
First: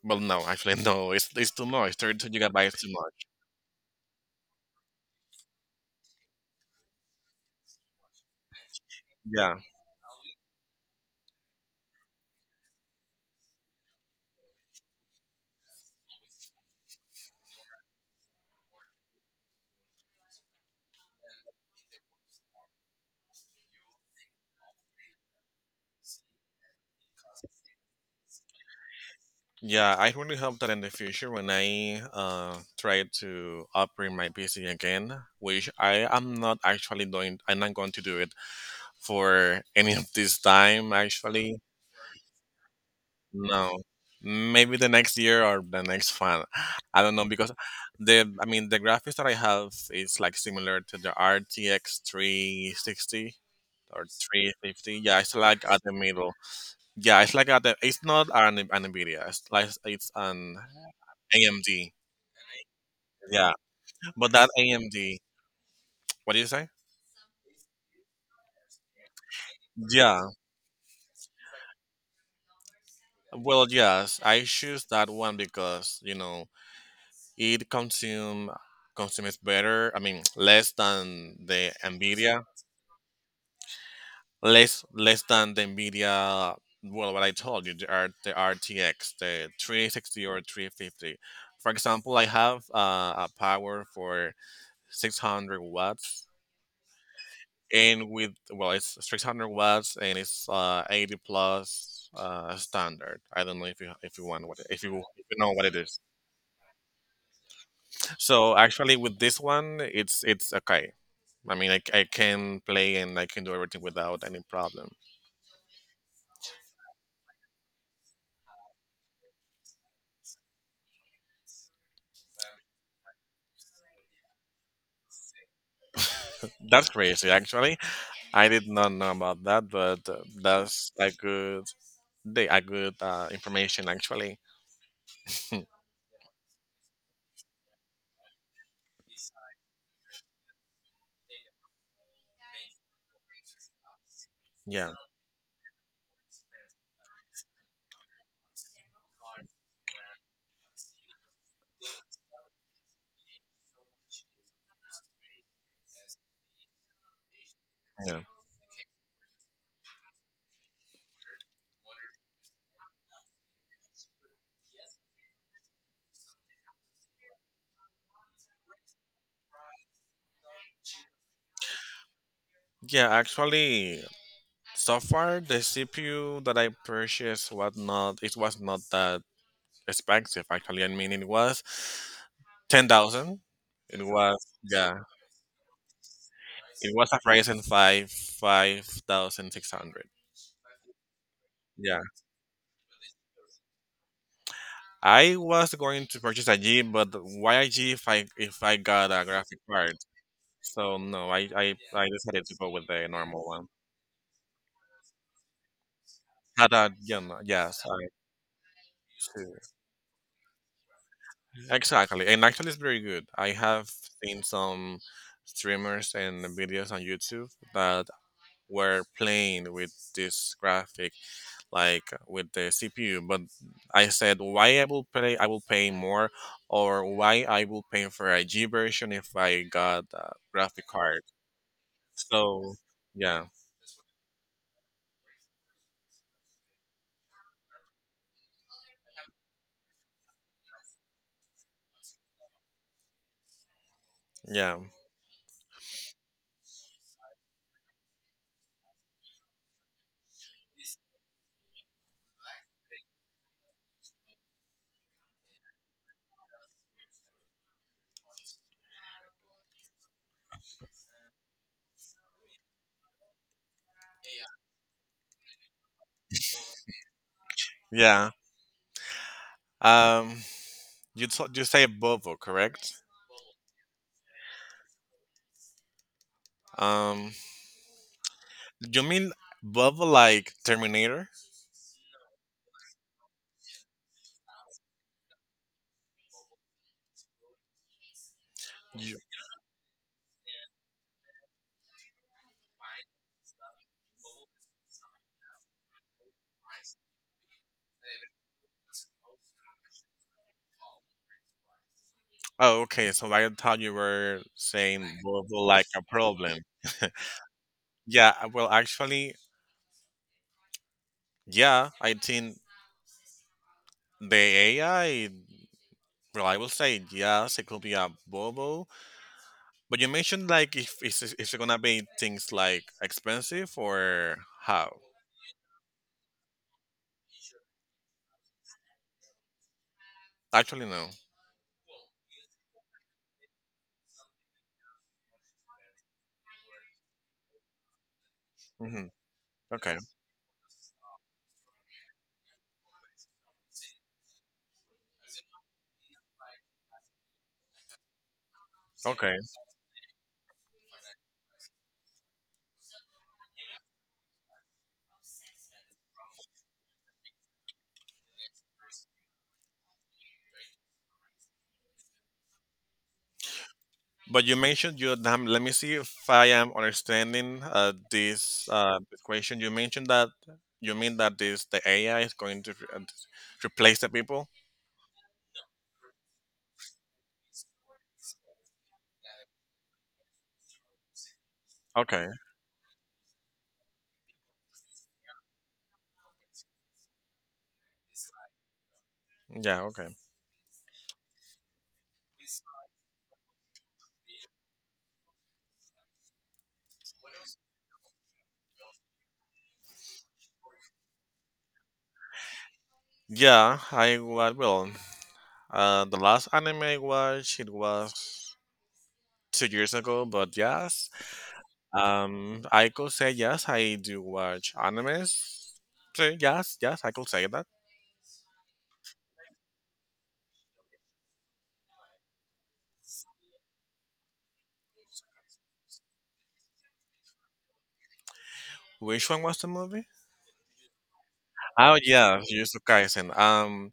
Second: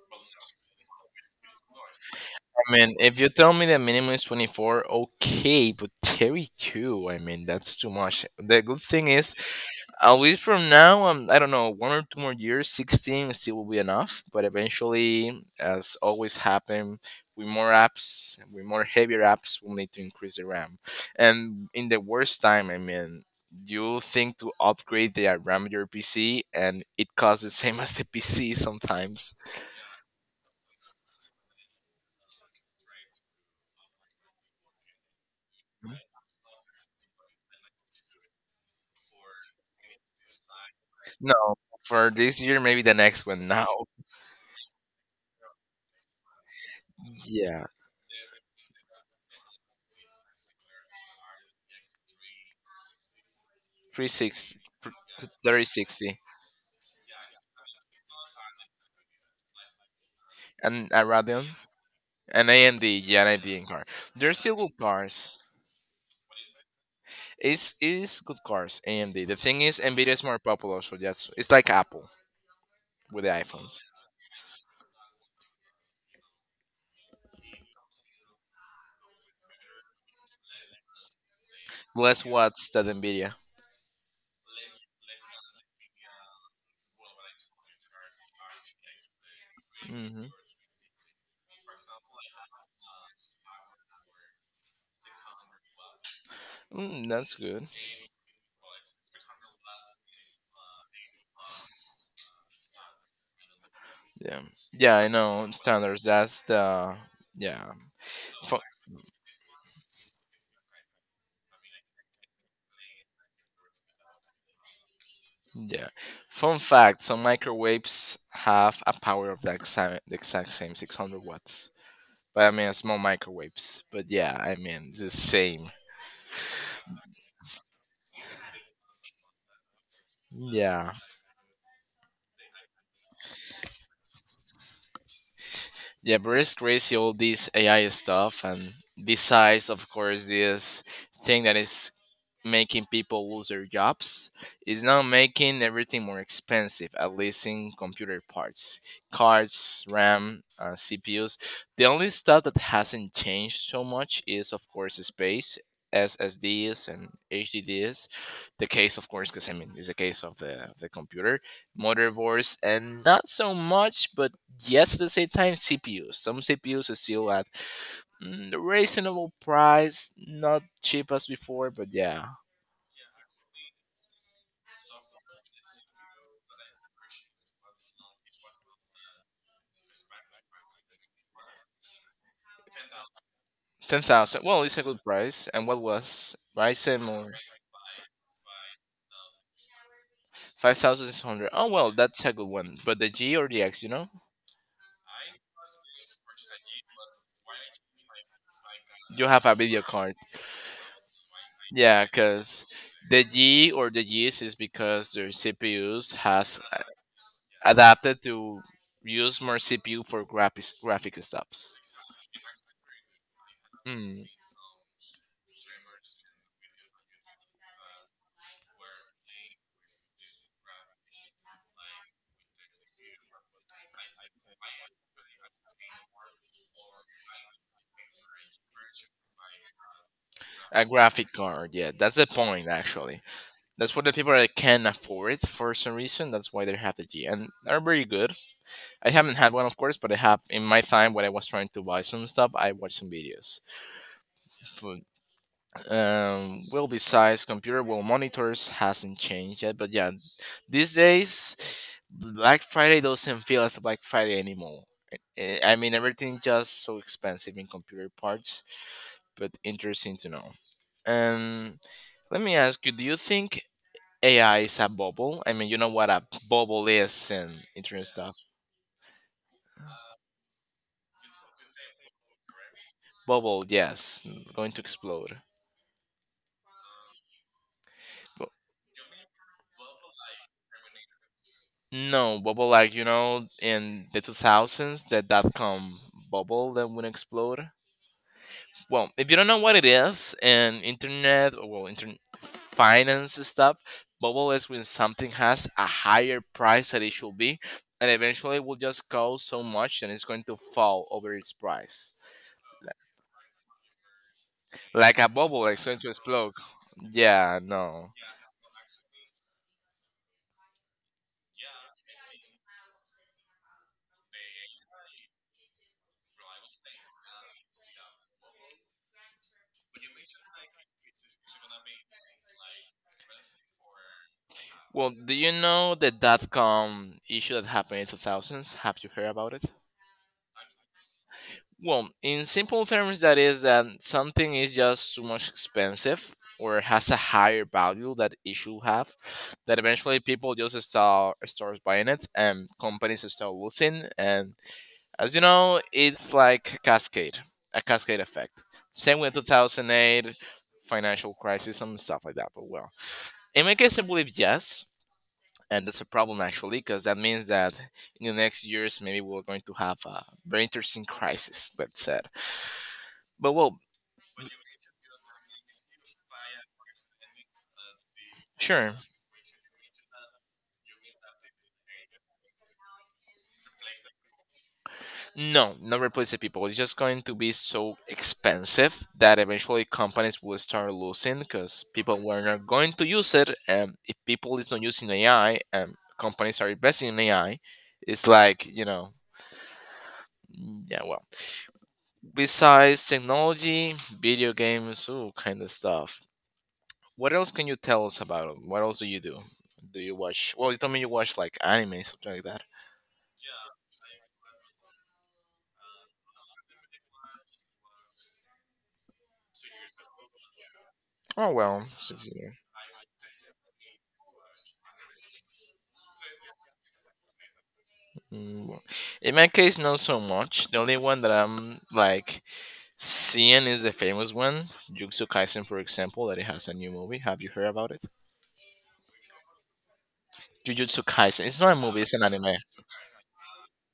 Well, no, actually, no. It's too much. 32 gigabytes too
mean,
much.
if you tell me the minimum is 24, okay, but 32, I mean, that's too much. The good thing is,
Yeah.
at least from now, I don't know, one or two more years, 16 still will be enough. But eventually, as always happen, with more apps, with more heavier apps, we'll need to increase the RAM. And in the worst time, I mean, you'll think to upgrade the RAM of your PC, and it costs the same as the PC sometimes.
Yeah, I really hope that in the future, when I, try to operate my PC again, which I am not actually doing, I'm not going to do it for any of this time,
No,
actually.
for this year, maybe the next one. Now,
No. Maybe the next year or the next one. I don't know because,
yeah,
the I mean, the graphics that I have is like similar to the RTX 360 or
360.
350. Yeah, it's like at the middle. Yeah, it's like, it's not an Nvidia. It's like it's an
And a Radeon?
AMD.
An AMD, yeah, an
Yeah,
AMD car.
but
They're
that
still good
AMD,
cars.
what do you say?
It's good cars. AMD. The thing is, Nvidia is
Yeah.
more popular, so that's it's like Apple with the
Well,
iPhones.
yes, I choose that one because, it consumes better. I mean, less than the
Less
Nvidia,
watts than Nvidia.
less than the Nvidia. Well, what I told you, the RTX, the
hmm
360 or 350. For example, I have, a power for 600 watts,
That's good.
and with well, it's 600 watts and it's 80 plus, standard. I don't know if you, if you
Yeah,
want what if
yeah,
you,
I
if you
know
know what it is.
standards. That's the, yeah.
So
Fu-
actually with this one, it's okay. I mean I can play, and I can do everything without any problem.
yeah. Fun fact: some microwaves have a power of the exact same 600 watts. But I mean, small microwaves. But yeah, I mean, it's the same.
That's crazy actually. I did not know about that, but,
Yeah.
that's a good, information actually.
Yeah, but it's crazy all this AI stuff, and besides, of course, this thing that is making people lose their jobs. It's
Yeah.
now making everything more expensive, at least in computer parts, cards, RAM, CPUs. The only stuff that hasn't changed so much is, of course, space. SSDs and HDDs.
Yeah.
The case, of course, because I mean, it's a case of the computer, motherboards, and not so much, but yes, at the same time, CPUs. Some CPUs are still at, reasonable price, not cheap as before, but yeah,
Yeah, actually, so far the CPU that I purchased was not that expensive actually. I mean it was 10,000.
Ten
It was.
thousand. Well, it's a
Yeah.
good price. And what was,
It
Ryzen
was a
or
Ryzen 5 5600.
5,600? Oh well,
Yeah.
that's a good one. But the G or the X,
I was going to purchase a G, but why a G if I got a
you have a
graphic
video
card?
card.
So no, I I
Yeah,
I decided to
because
go with the
the
normal one.
G or the Gs is because their CPUs has
Had a, yes, I
adapted to use
too.
more CPU for graphics graphic stuffs.
Exactly, and actually, it's very good. I have
Mm,
seen some streamers and videos on YouTube that were playing with this graphic, like with the CPU. But I said, why I will pay? I will pay more, or why I will pay for a G version if I got a
a
graphic card.
graphic card, yeah, that's the point
So
actually.
yeah,
That's for the people that can afford it for some reason. That's why they have the G, and are very good. I haven't had one, of course, but I have in my time when I was trying to buy some stuff. I watched some videos.
yeah.
But, well, besides computer, well, monitors hasn't changed yet. But yeah, these days, Black Friday doesn't feel as a Black Friday anymore. I mean, everything just so expensive in computer parts, but interesting to know. Um, Let me ask you: do you think AI is a bubble? I mean, you know what a bubble is, and internet
Yeah,
stuff.
Um, you say Bubble, correct?
Bubble, yes, going to explode.
Um, you mean Bubble like Terminator?
No, bubble like in the 2000s, that .com bubble that would explode. Well,
You,
if you don't know what it is in internet, or well, internet finance stuff, bubble is when something has a higher price that it should be, and eventually will just cost so much that it's going to fall over its price,
oh, okay. So I thought you were saying
like a bubble
Bubble
that's
like
going
a
to explode.
problem.
Yeah, no.
Yeah. Well, actually, yeah. I think the AI. Well, I will say yes. It could be a Bubble. But you mentioned like if is it gonna be things like expensive or how?
Well, do you know the .com issue that happened in 2000s? Have you heard about it?
Actually, no.
Well, in simple terms, that is that something is just too much expensive, or has a higher value that it should
Hmm.
have, that
Okay.
eventually people just starts buying it, and companies start losing. And as you know, it's like a cascade effect. Same with
Okay.
2008 financial crisis and stuff like that. But well, in my case, I believe yes. And that's a problem actually, because that means that in the next years, maybe we're going to have a very interesting crisis. That said. But well.
But you mentioned you let me see if I am understanding this
Sure.
this question. You mentioned that you mean that this the AI is going to replace the people.
No, not replace the people. It's just going to be so expensive that eventually companies will start losing, because people
Okay.
were not going to use it. And if people is not using AI, and companies are investing in AI, it's like,
Yeah. Okay.
yeah, well. Besides technology, video games, ooh, kind of stuff. What else can you tell us about it? What else do you do? Do you watch? Well, you told me you watch like anime, something like that.
Yeah. Well, the last anime I watched it was 2 years ago, but yeah.
Oh well, so, yeah.
I could say yes, I do watch animes. So yes, yes, I could say that.
Well, in my case, not so much. The only one that I'm like seeing is the famous one, Jujutsu Kaisen, for example, that it has a new movie. Have you heard about it?
Which one was the movie?
Jujutsu Kaisen. It's not a
Oh
movie, it's an
yeah,
anime.
Jujutsu Kaisen.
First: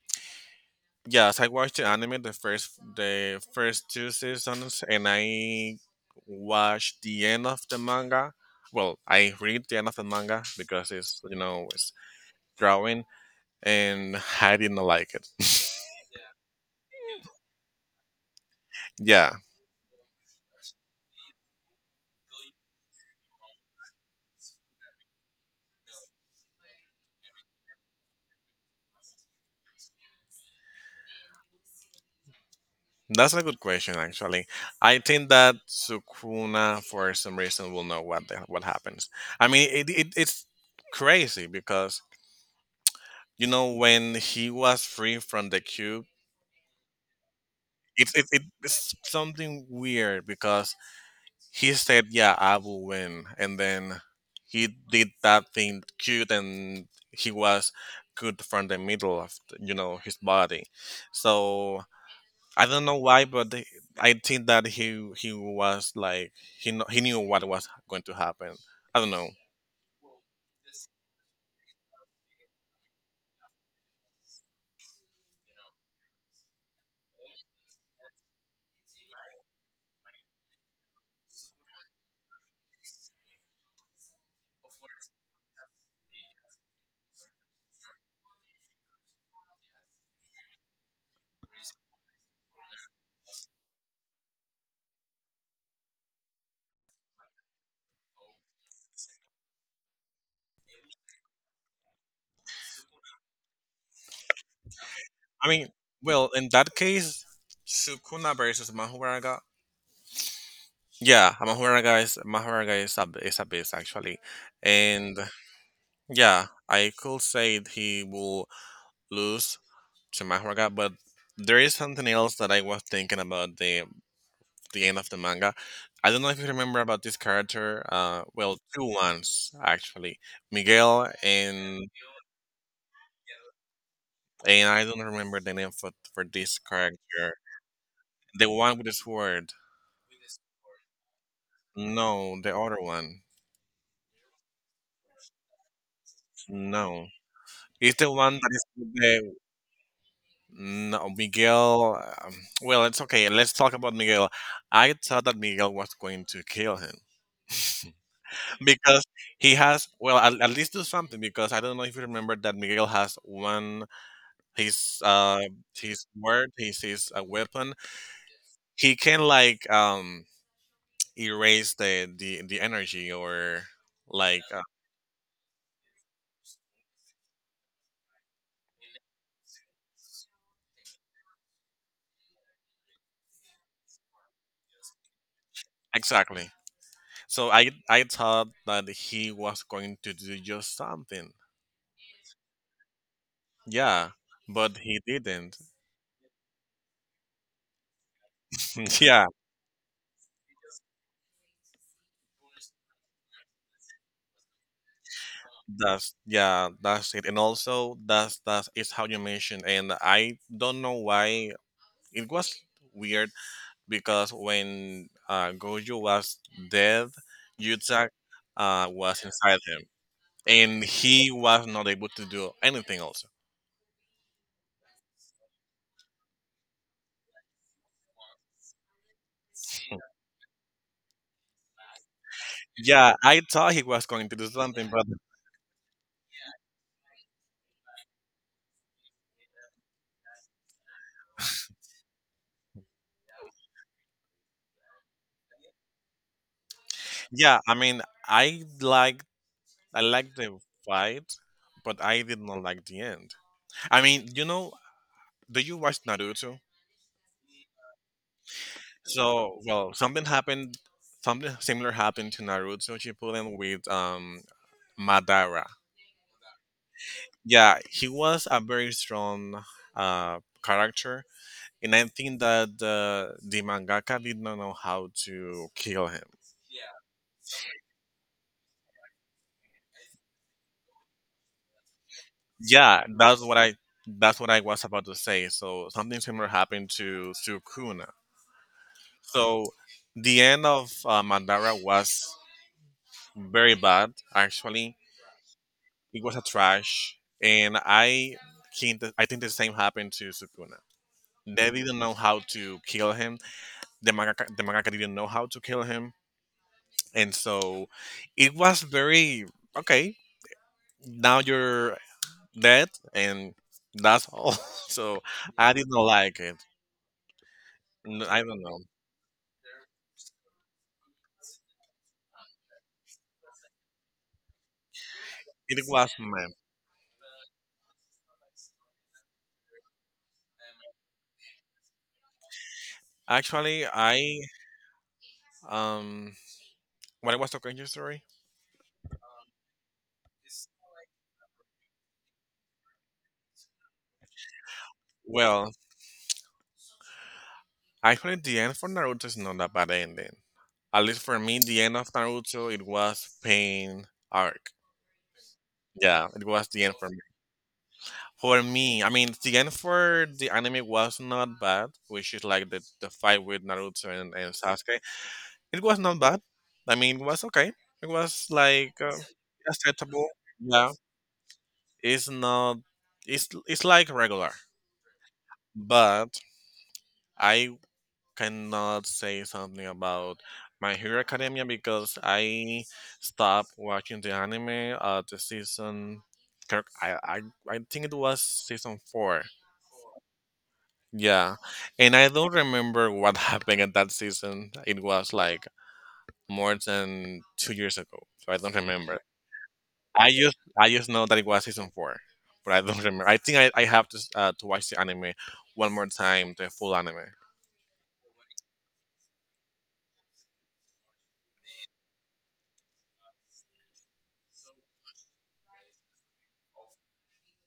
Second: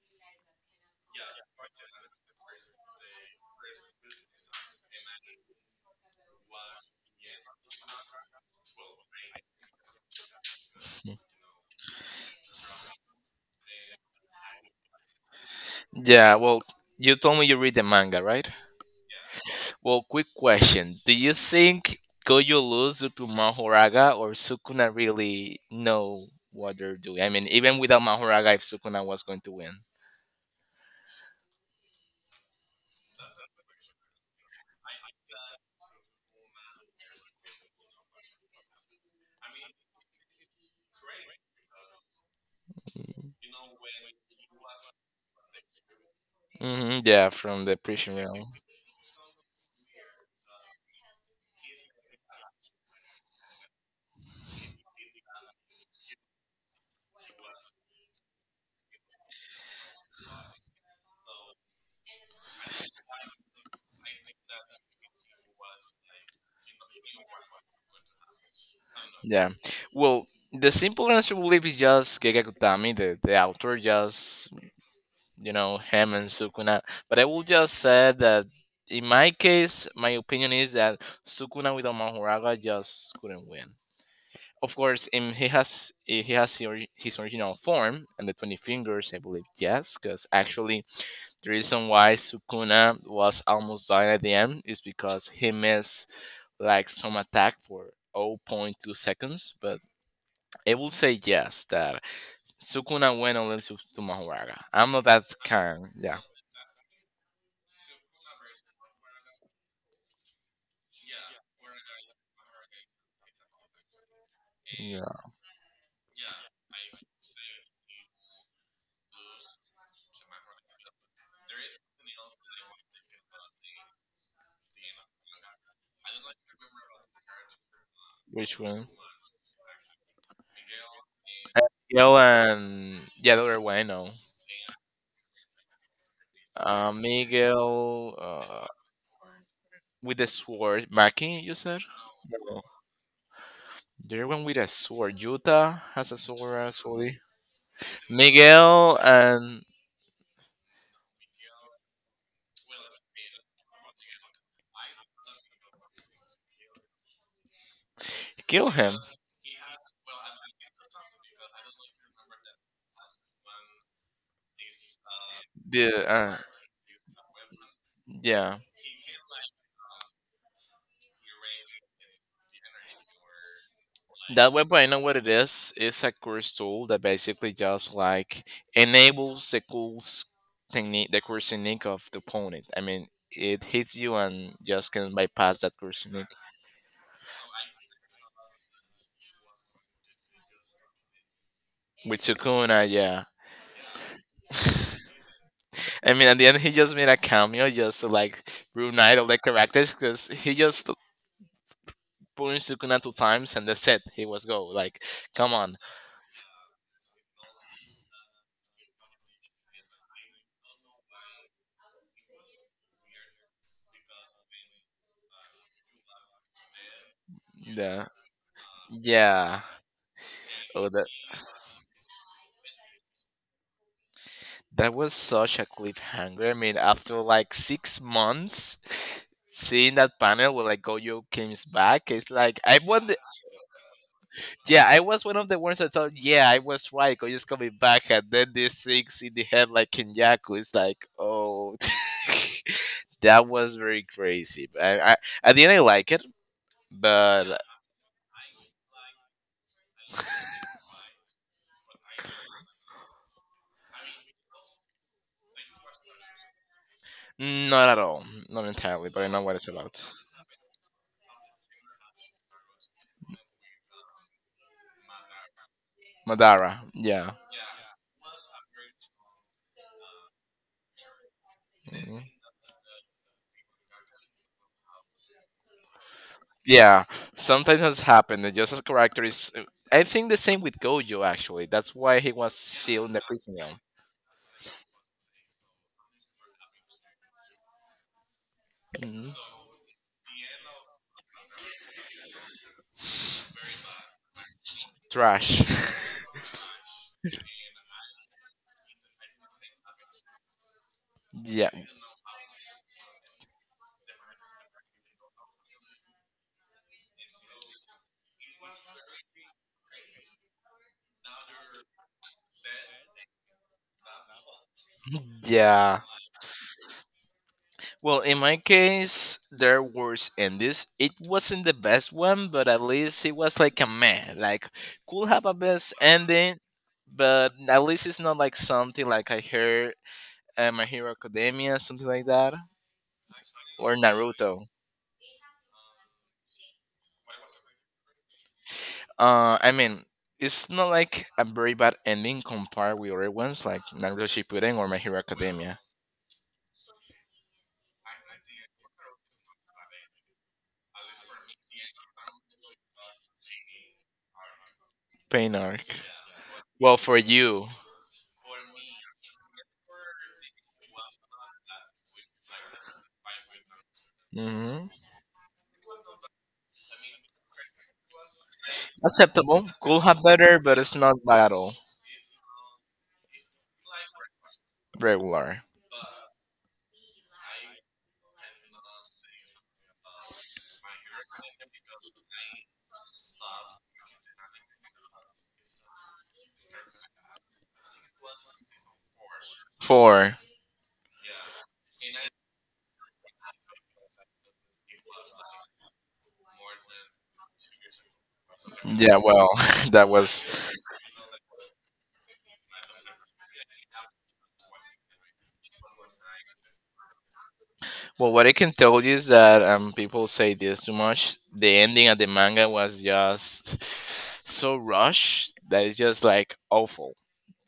Yes, I watched the anime the first two seasons, and I watched the end of the manga. Well, I read the end of the manga because it's it's drawing, and I didn't like it.
Yeah, well, you told me you read the manga, right?
Yeah,
Well, quick question. Do you think Gojo lose due to Mahoraga, or Sukuna really know what they're doing? I mean, even without Mahoraga, if Sukuna was going to win.
that's a good question, actually. I think that Sukuna, for some reason, will know what happens. I mean, it it's crazy because you know when he was free from the cube,
Hmm, yeah, from the prison realm.
it's something weird because he said, "Yeah, I will win," and then he did that thing cute, and he was good from the middle of you know his body. So I don't know why, I think that he was like he knew what was going to happen. I don't know.
Yeah. Well, the simple answer, we believe, is just Gege Kutami, the author. Just, him and Sukuna. But I will just say that in my case, my opinion is that Sukuna without Mahoraga just couldn't win. Of course, he has his original form and the 20 fingers, I believe, yes, because actually the reason why Sukuna was almost dying at the end is because he missed like some attack for zero point 0.2 seconds, but I will say yes that Sukuna went on to Mahoraga. I'm not that
I mean,
kind. Yeah.
well, in that case, Sukuna versus Mahuaraga. Yeah, Mahuaraga is a beast actually, and
Yeah.
yeah, I could say he will lose to Mahuaraga, but there is something else that I was thinking about the end of the manga. I don't know if you remember about this character.
Which
Well, two
one?
ones actually. Miguel,
Yo and yeah, the other one I know.
and I don't remember the name for this character.
Miguel,
The one with the sword.
with the sword. Maki, you said?
No, the
No.
other one.
The other one with a sword. Yuta has a sword
No.
actually.
It's the one that is with
Miguel
the
and
No, Miguel. Um, well, it's okay. Let's talk about Miguel. I thought that Miguel was going to kill him
kill him.
because he has well at least do something because I don't know if you remember that Miguel has one. He's uh,
The,
he's word, he's a weapon.
yeah.
He can like um, erase the energy or like
That web, I know what it is. It's a course tool that basically just like enables the course technique of the opponent. I mean, it hits you and just can bypass that course technique.
exactly. So I thought that he was going to do just something.
With Sukuna, yeah.
Yeah, but he didn't.
I mean, at the end, he just made a cameo just to like reunite all
Yeah,
the characters, because he just punched Sukuna two times and that's it. He was go. Like, come on.
that's it. And also that's that is how you mentioned and I don't know why it was weird because when Gojo was dead,
Yeah.
Yudzak was inside
Yeah.
him, and
Oh, that.
he was not able to do anything. Also,
That was such a cliffhanger. I mean, after like 6 months, seeing that panel where like Gojo comes back, it's like I wonder.
yeah, I thought he was going to do
Yeah,
something,
I
but
was one of the ones that thought, yeah, I was right. Gojo's coming back, and then these things in the head like Kenyaku. It's like, oh, that was very crazy. But I, at the end, I like it, but
yeah, I mean, I like I like the fight, but I did not like the end. I mean, you know, do you watch Naruto?
not at all, not entirely. But I know what
So,
it's
well,
about.
something happened, something similar happened to Naruto Shippuden with Madara.
Madara, yeah.
Yeah, he was a very strong uh, character, and I think that the mangaka did not know how to kill him.
Yeah, sometimes has happened. And just as character is, I think the same with Gojo actually. That's why he was
Yeah,
still in the
that's
prison.
what I
Yeah.
that's what I was about to say. So something similar happened to Sukuna.
Mhm.
So the end of Mandara was very bad actually.
Trash.
It was a trash, and I think the, I think the same happened to Sukuna.
Yeah,
They didn't know how to kill him. The mangaka didn't know how to kill him. And so it was very okay. Now you're dead, and that's all. So I didn't
yeah.
like it.
Well,
N-
in
I
my
don't know.
case, there was endings. It wasn't the best one, but at least it was like a meh. Like could have a
It
best
was meh.
ending, but at least it's not like something like I heard My Hero Academia, something like that,
Actually,
or
I
Naruto.
um, when I was talking your story.
I mean, it's not like a very bad ending compared with other ones like Naruto Shippuden or My Hero
Well,
Academia.
actually, the end for Naruto is not a bad ending. At least for me, the end of Naruto it was pain arc.
Pain arc.
Yeah, it was the end
Well,
for.
for you,
For me, I mean, the end for the anime was not bad, which is like the fight with Naruto and
hmm,
Sasuke. It was not bad. I mean, it was okay. It was like
acceptable. Could have
acceptable.
better, but
Yeah,
it's not bad at all.
it's not. It's like regular,
Regular.
but I cannot say something about My Hero Academia because I stopped watching the anime at the season. Kirk, I I think it was season four.
Four.
Yeah. And I don't remember what happened at that season. It was like more than 2 years ago. So I don't
Yeah,
remember.
well, that was
I just know that it was season four, but I don't remember. I think I have to to watch the anime one more time, the full anime.
well. What I can tell you is that people say this too much. The ending of the manga was just so rushed that it's just like awful.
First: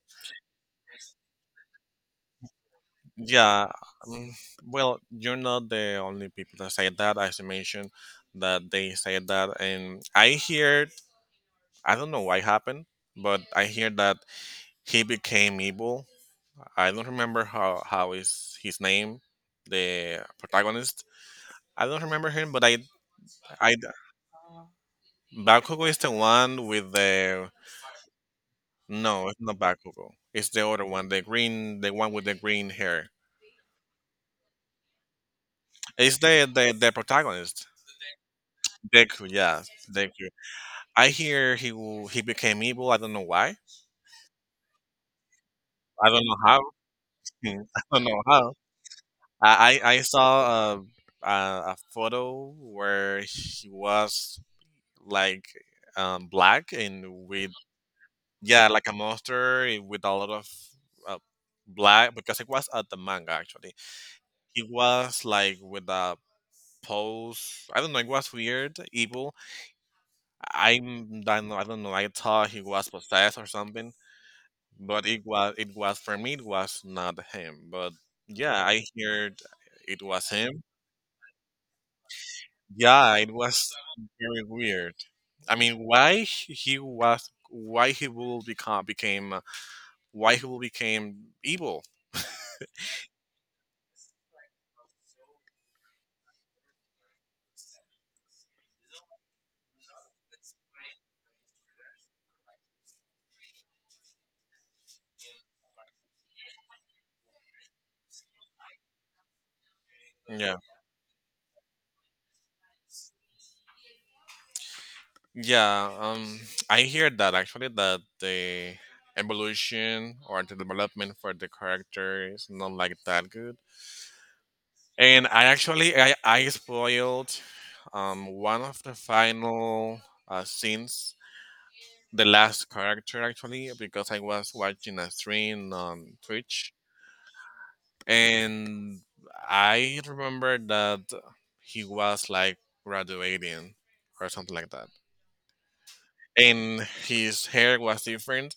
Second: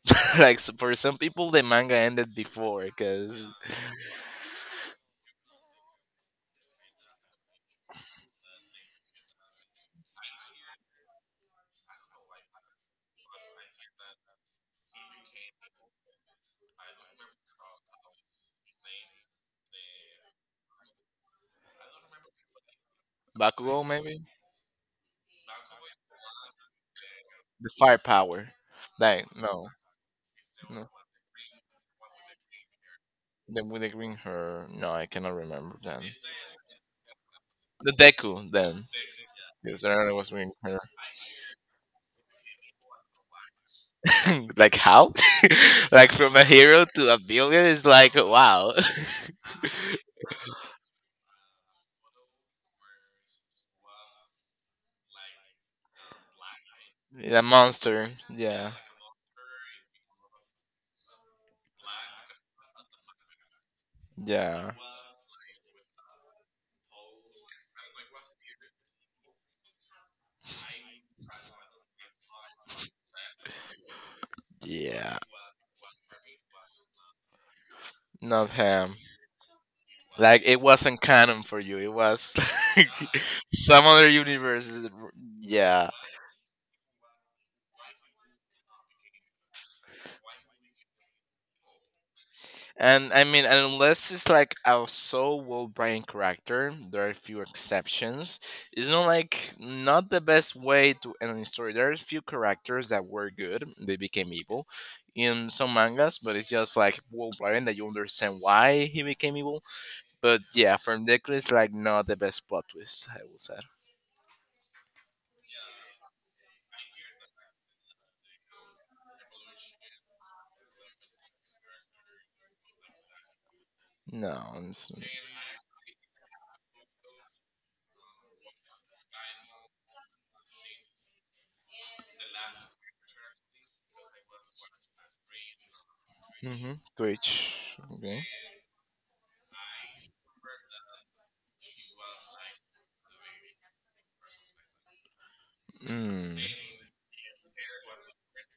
Like for some people, the manga ended before because
Yeah, um, well, you're not the only people that say that. As I mentioned, that they say that, and I hear, I don't know why happened, but I hear that he became evil. I don't remember how is his name, the protagonist. I don't remember him, but I
Bakugo maybe,
Bakugo is the one with the
the firepower. Like
no, it's not
no,
Bakugo. It's the other
no.
one, the green, the one with the green hair.
Then with the green hair, no, I cannot remember then.
It's the protagonist.
The Deku then,
Deku, yeah,
because I don't know
Deku.
what's green hair.
I hear he became evil. I don't know why.
Like how?
I
Like
don't
from
know
a
how.
hero to a
I
villain is
don't
like
know how.
wow,
I saw a a photo where he was like black and
a
with
monster.
yeah
Yeah,
like a monster and with a lot of uh, black because it was at the manga actually. He
yeah,
was like with a pose. I don't know. It was weird, evil. I don't know. I don't know. I thought he was possessed or something, but
yeah.
it was for me it was not him. But
Not
yeah, I
him.
heard it was
Like
him.
it wasn't canon for you. It was like
Yeah, it was
some other
very
universe. Is-
weird. I mean,
Yeah.
why he was why he will become became why he will became evil.
And I mean, unless it's like a so well written character, there are a few exceptions. It's not like not the best way to end a story. There are a few characters that were good, they became evil in some mangas, but it's just like well written that you understand why he became evil. But
Yeah,
yeah, from Deku, it's like not the best plot twist, I will say.
yeah um, I hear that actually that the evolution or the development for the character is not like that good.
No, it's,
And I actually I spoiled um, one of the final scenes, the last character actually, because I was watching a stream on Twitch,
mm-hmm. Twitch. Okay.
and I remember that he was like graduating or something like that,
Mm.
and his hair was different.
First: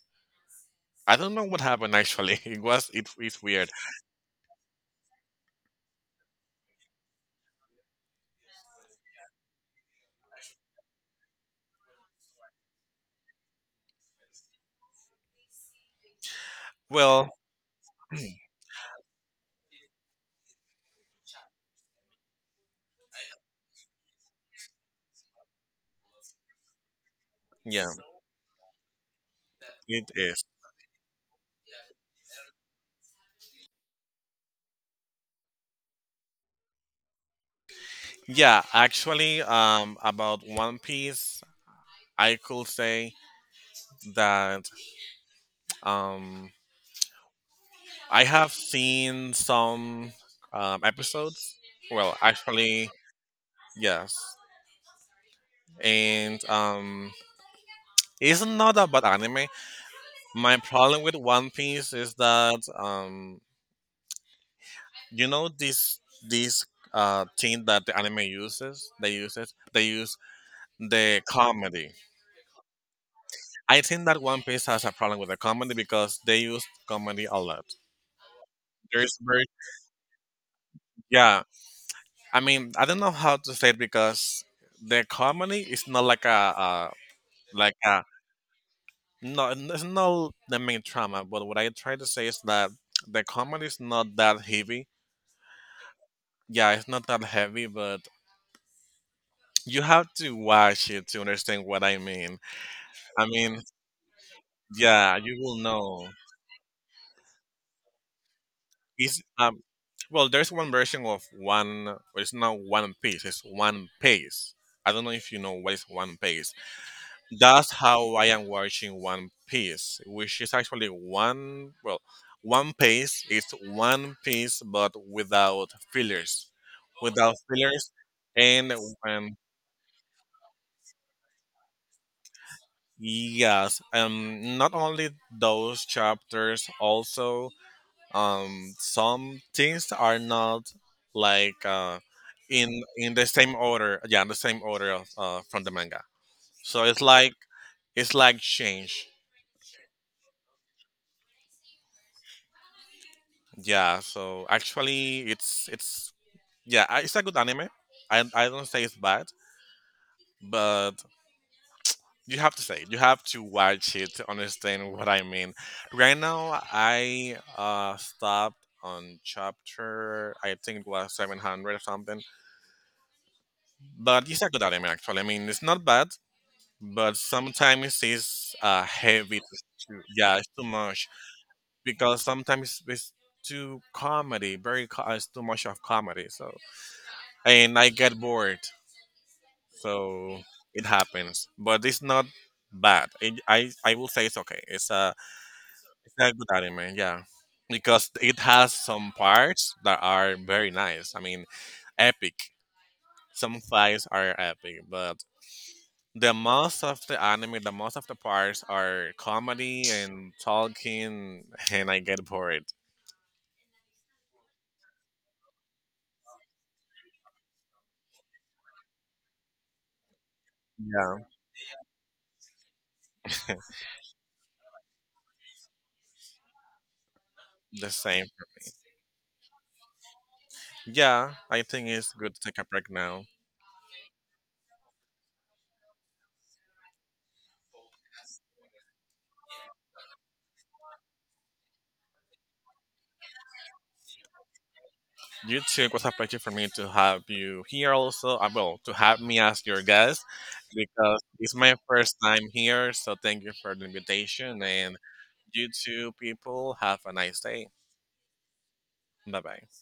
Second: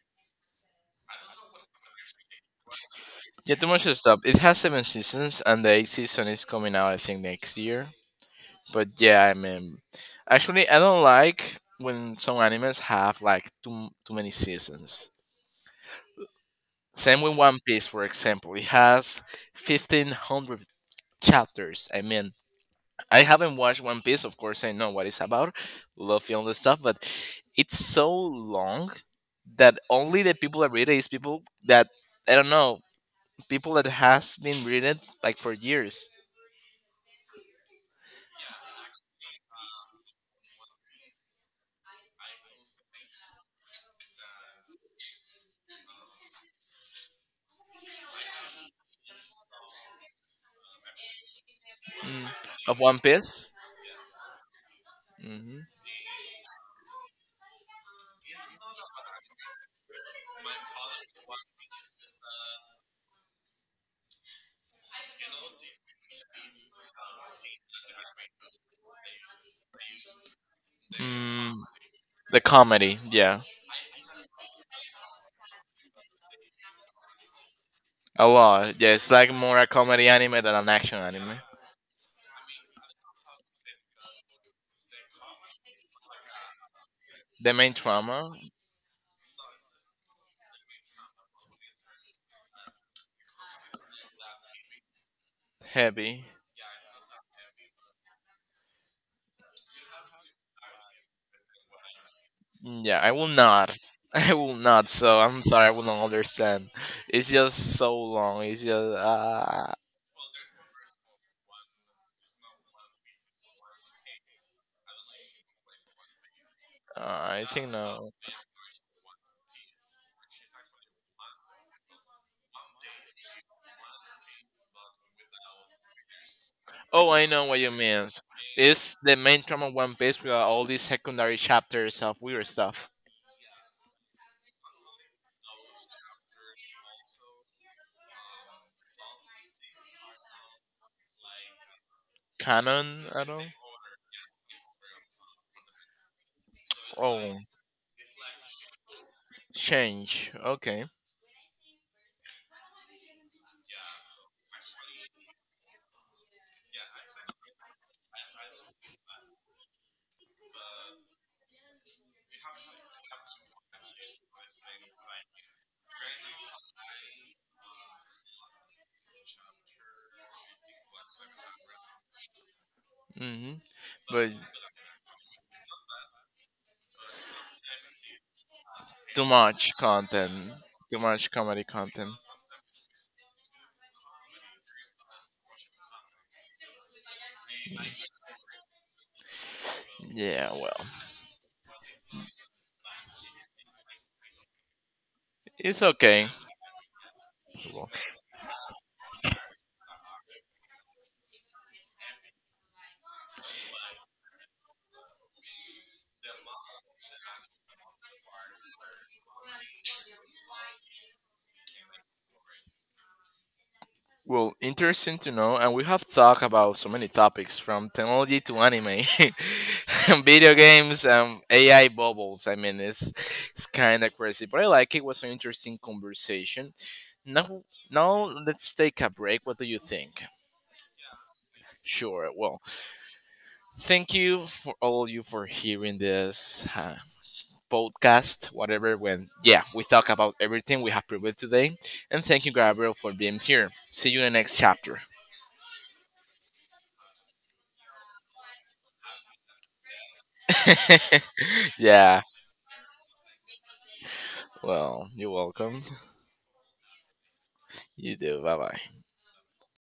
I don't know what happened actually. It was it, it's
Yeah, too
weird.
much stuff. It has seven seasons, and the eighth season is coming out, I think, next year. But yeah, I mean, actually, I don't like when some animes have like too many seasons. Same with
Well,
One Piece, for example, it has 1,500 chapters. I mean, I haven't watched One Piece, of course, I know what it's about, Luffy, all this stuff, but it's
yeah,
so long that
it
only the
is.
people that read it is people that I don't know, people that has been reading it like for years.
Yeah, actually, about One Piece, I could say that um, I have seen some episodes. Well,
Mm. Of
actually,
One Piece?
yes,
Hmm.
and it's not about anime. My problem with One Piece is that you know this thing that the anime uses. They use it. They use the
Mm.
comedy.
The comedy, yeah.
I think that One Piece has a problem with the comedy because they use comedy a lot.
A lot, yeah. It's
There's
like
very
more a comedy anime than an action anime.
yeah. I mean, I don't know how to say it because the comedy is not like a
The main
like a
trauma,
no. It's not the main trauma. But what I try to say is that the comedy is not that heavy.
heavy.
Yeah, it's not that heavy, but you have to watch it to understand what I mean.
Mm, yeah, I
I
will
mean,
not. I will not.
yeah,
So
you
I'm
will
sorry, I will not
know.
understand. It's just so long. It's just
It's well, there's one version of one. Well, it's not one piece. It's one piece. I don't know if you know what is one piece.
I think
That's
no.
how I am watching One Piece, which is actually one. Well, one piece is one piece, but without fillers,
Oh, I
without
know what you
fillers,
mean.
and
It's the
um,
main trama of One Piece with all these secondary chapters of weird stuff.
yes, not only those chapters, also um, some things are not like uh,
Canon
in the
at all?
same order, in the same order of, uh, from the manga. So
Oh,
it's like change.
change. Okay.
Yeah, so actually it's yeah, I- it's a good anime. I don't say it's bad, but you have to watch it to understand what I mean. Right now I uh, stopped on chapter I think it was 700 or something,
Hmm.
but
But
it's a good anime actually. I mean it's not bad, but sometimes it's
too
heavy.
much
Yeah, it's
content.
too
Too
much
much comedy content.
because sometimes it's too comedy, it's too much of comedy. So and I get bored, so
Yeah, well,
it happens. But it's not bad. It, I will say it's okay.
it's
It's
okay.
a good anime. Yeah, because it has some parts that are very nice. I mean, epic. Some fights are epic, but the most of the anime, the most of the parts are comedy and talking, and I get bored.
Well, interesting to know, and we have talked about so many topics from technology to anime, and video games,
Yeah,
AI bubbles. I mean, it's kind of crazy, but I like it. It was an interesting conversation. Now,
the
now
same for me.
let's take a break. What do you think?
Yeah, I think it's
Sure.
good to take
Well,
a break now.
thank you for all you for hearing this podcast, whatever. When yeah, we talk about everything we have previewed today, and thank you, Gabriel, for being here. See you in the next chapter.
You too, it was a pleasure for me to have you here also. I will to have me as your guest because it's my first
Yeah.
time here. So thank you for the invitation, and
Well, you're
you
welcome.
two people have a nice day.
You do. Bye bye.
Bye bye.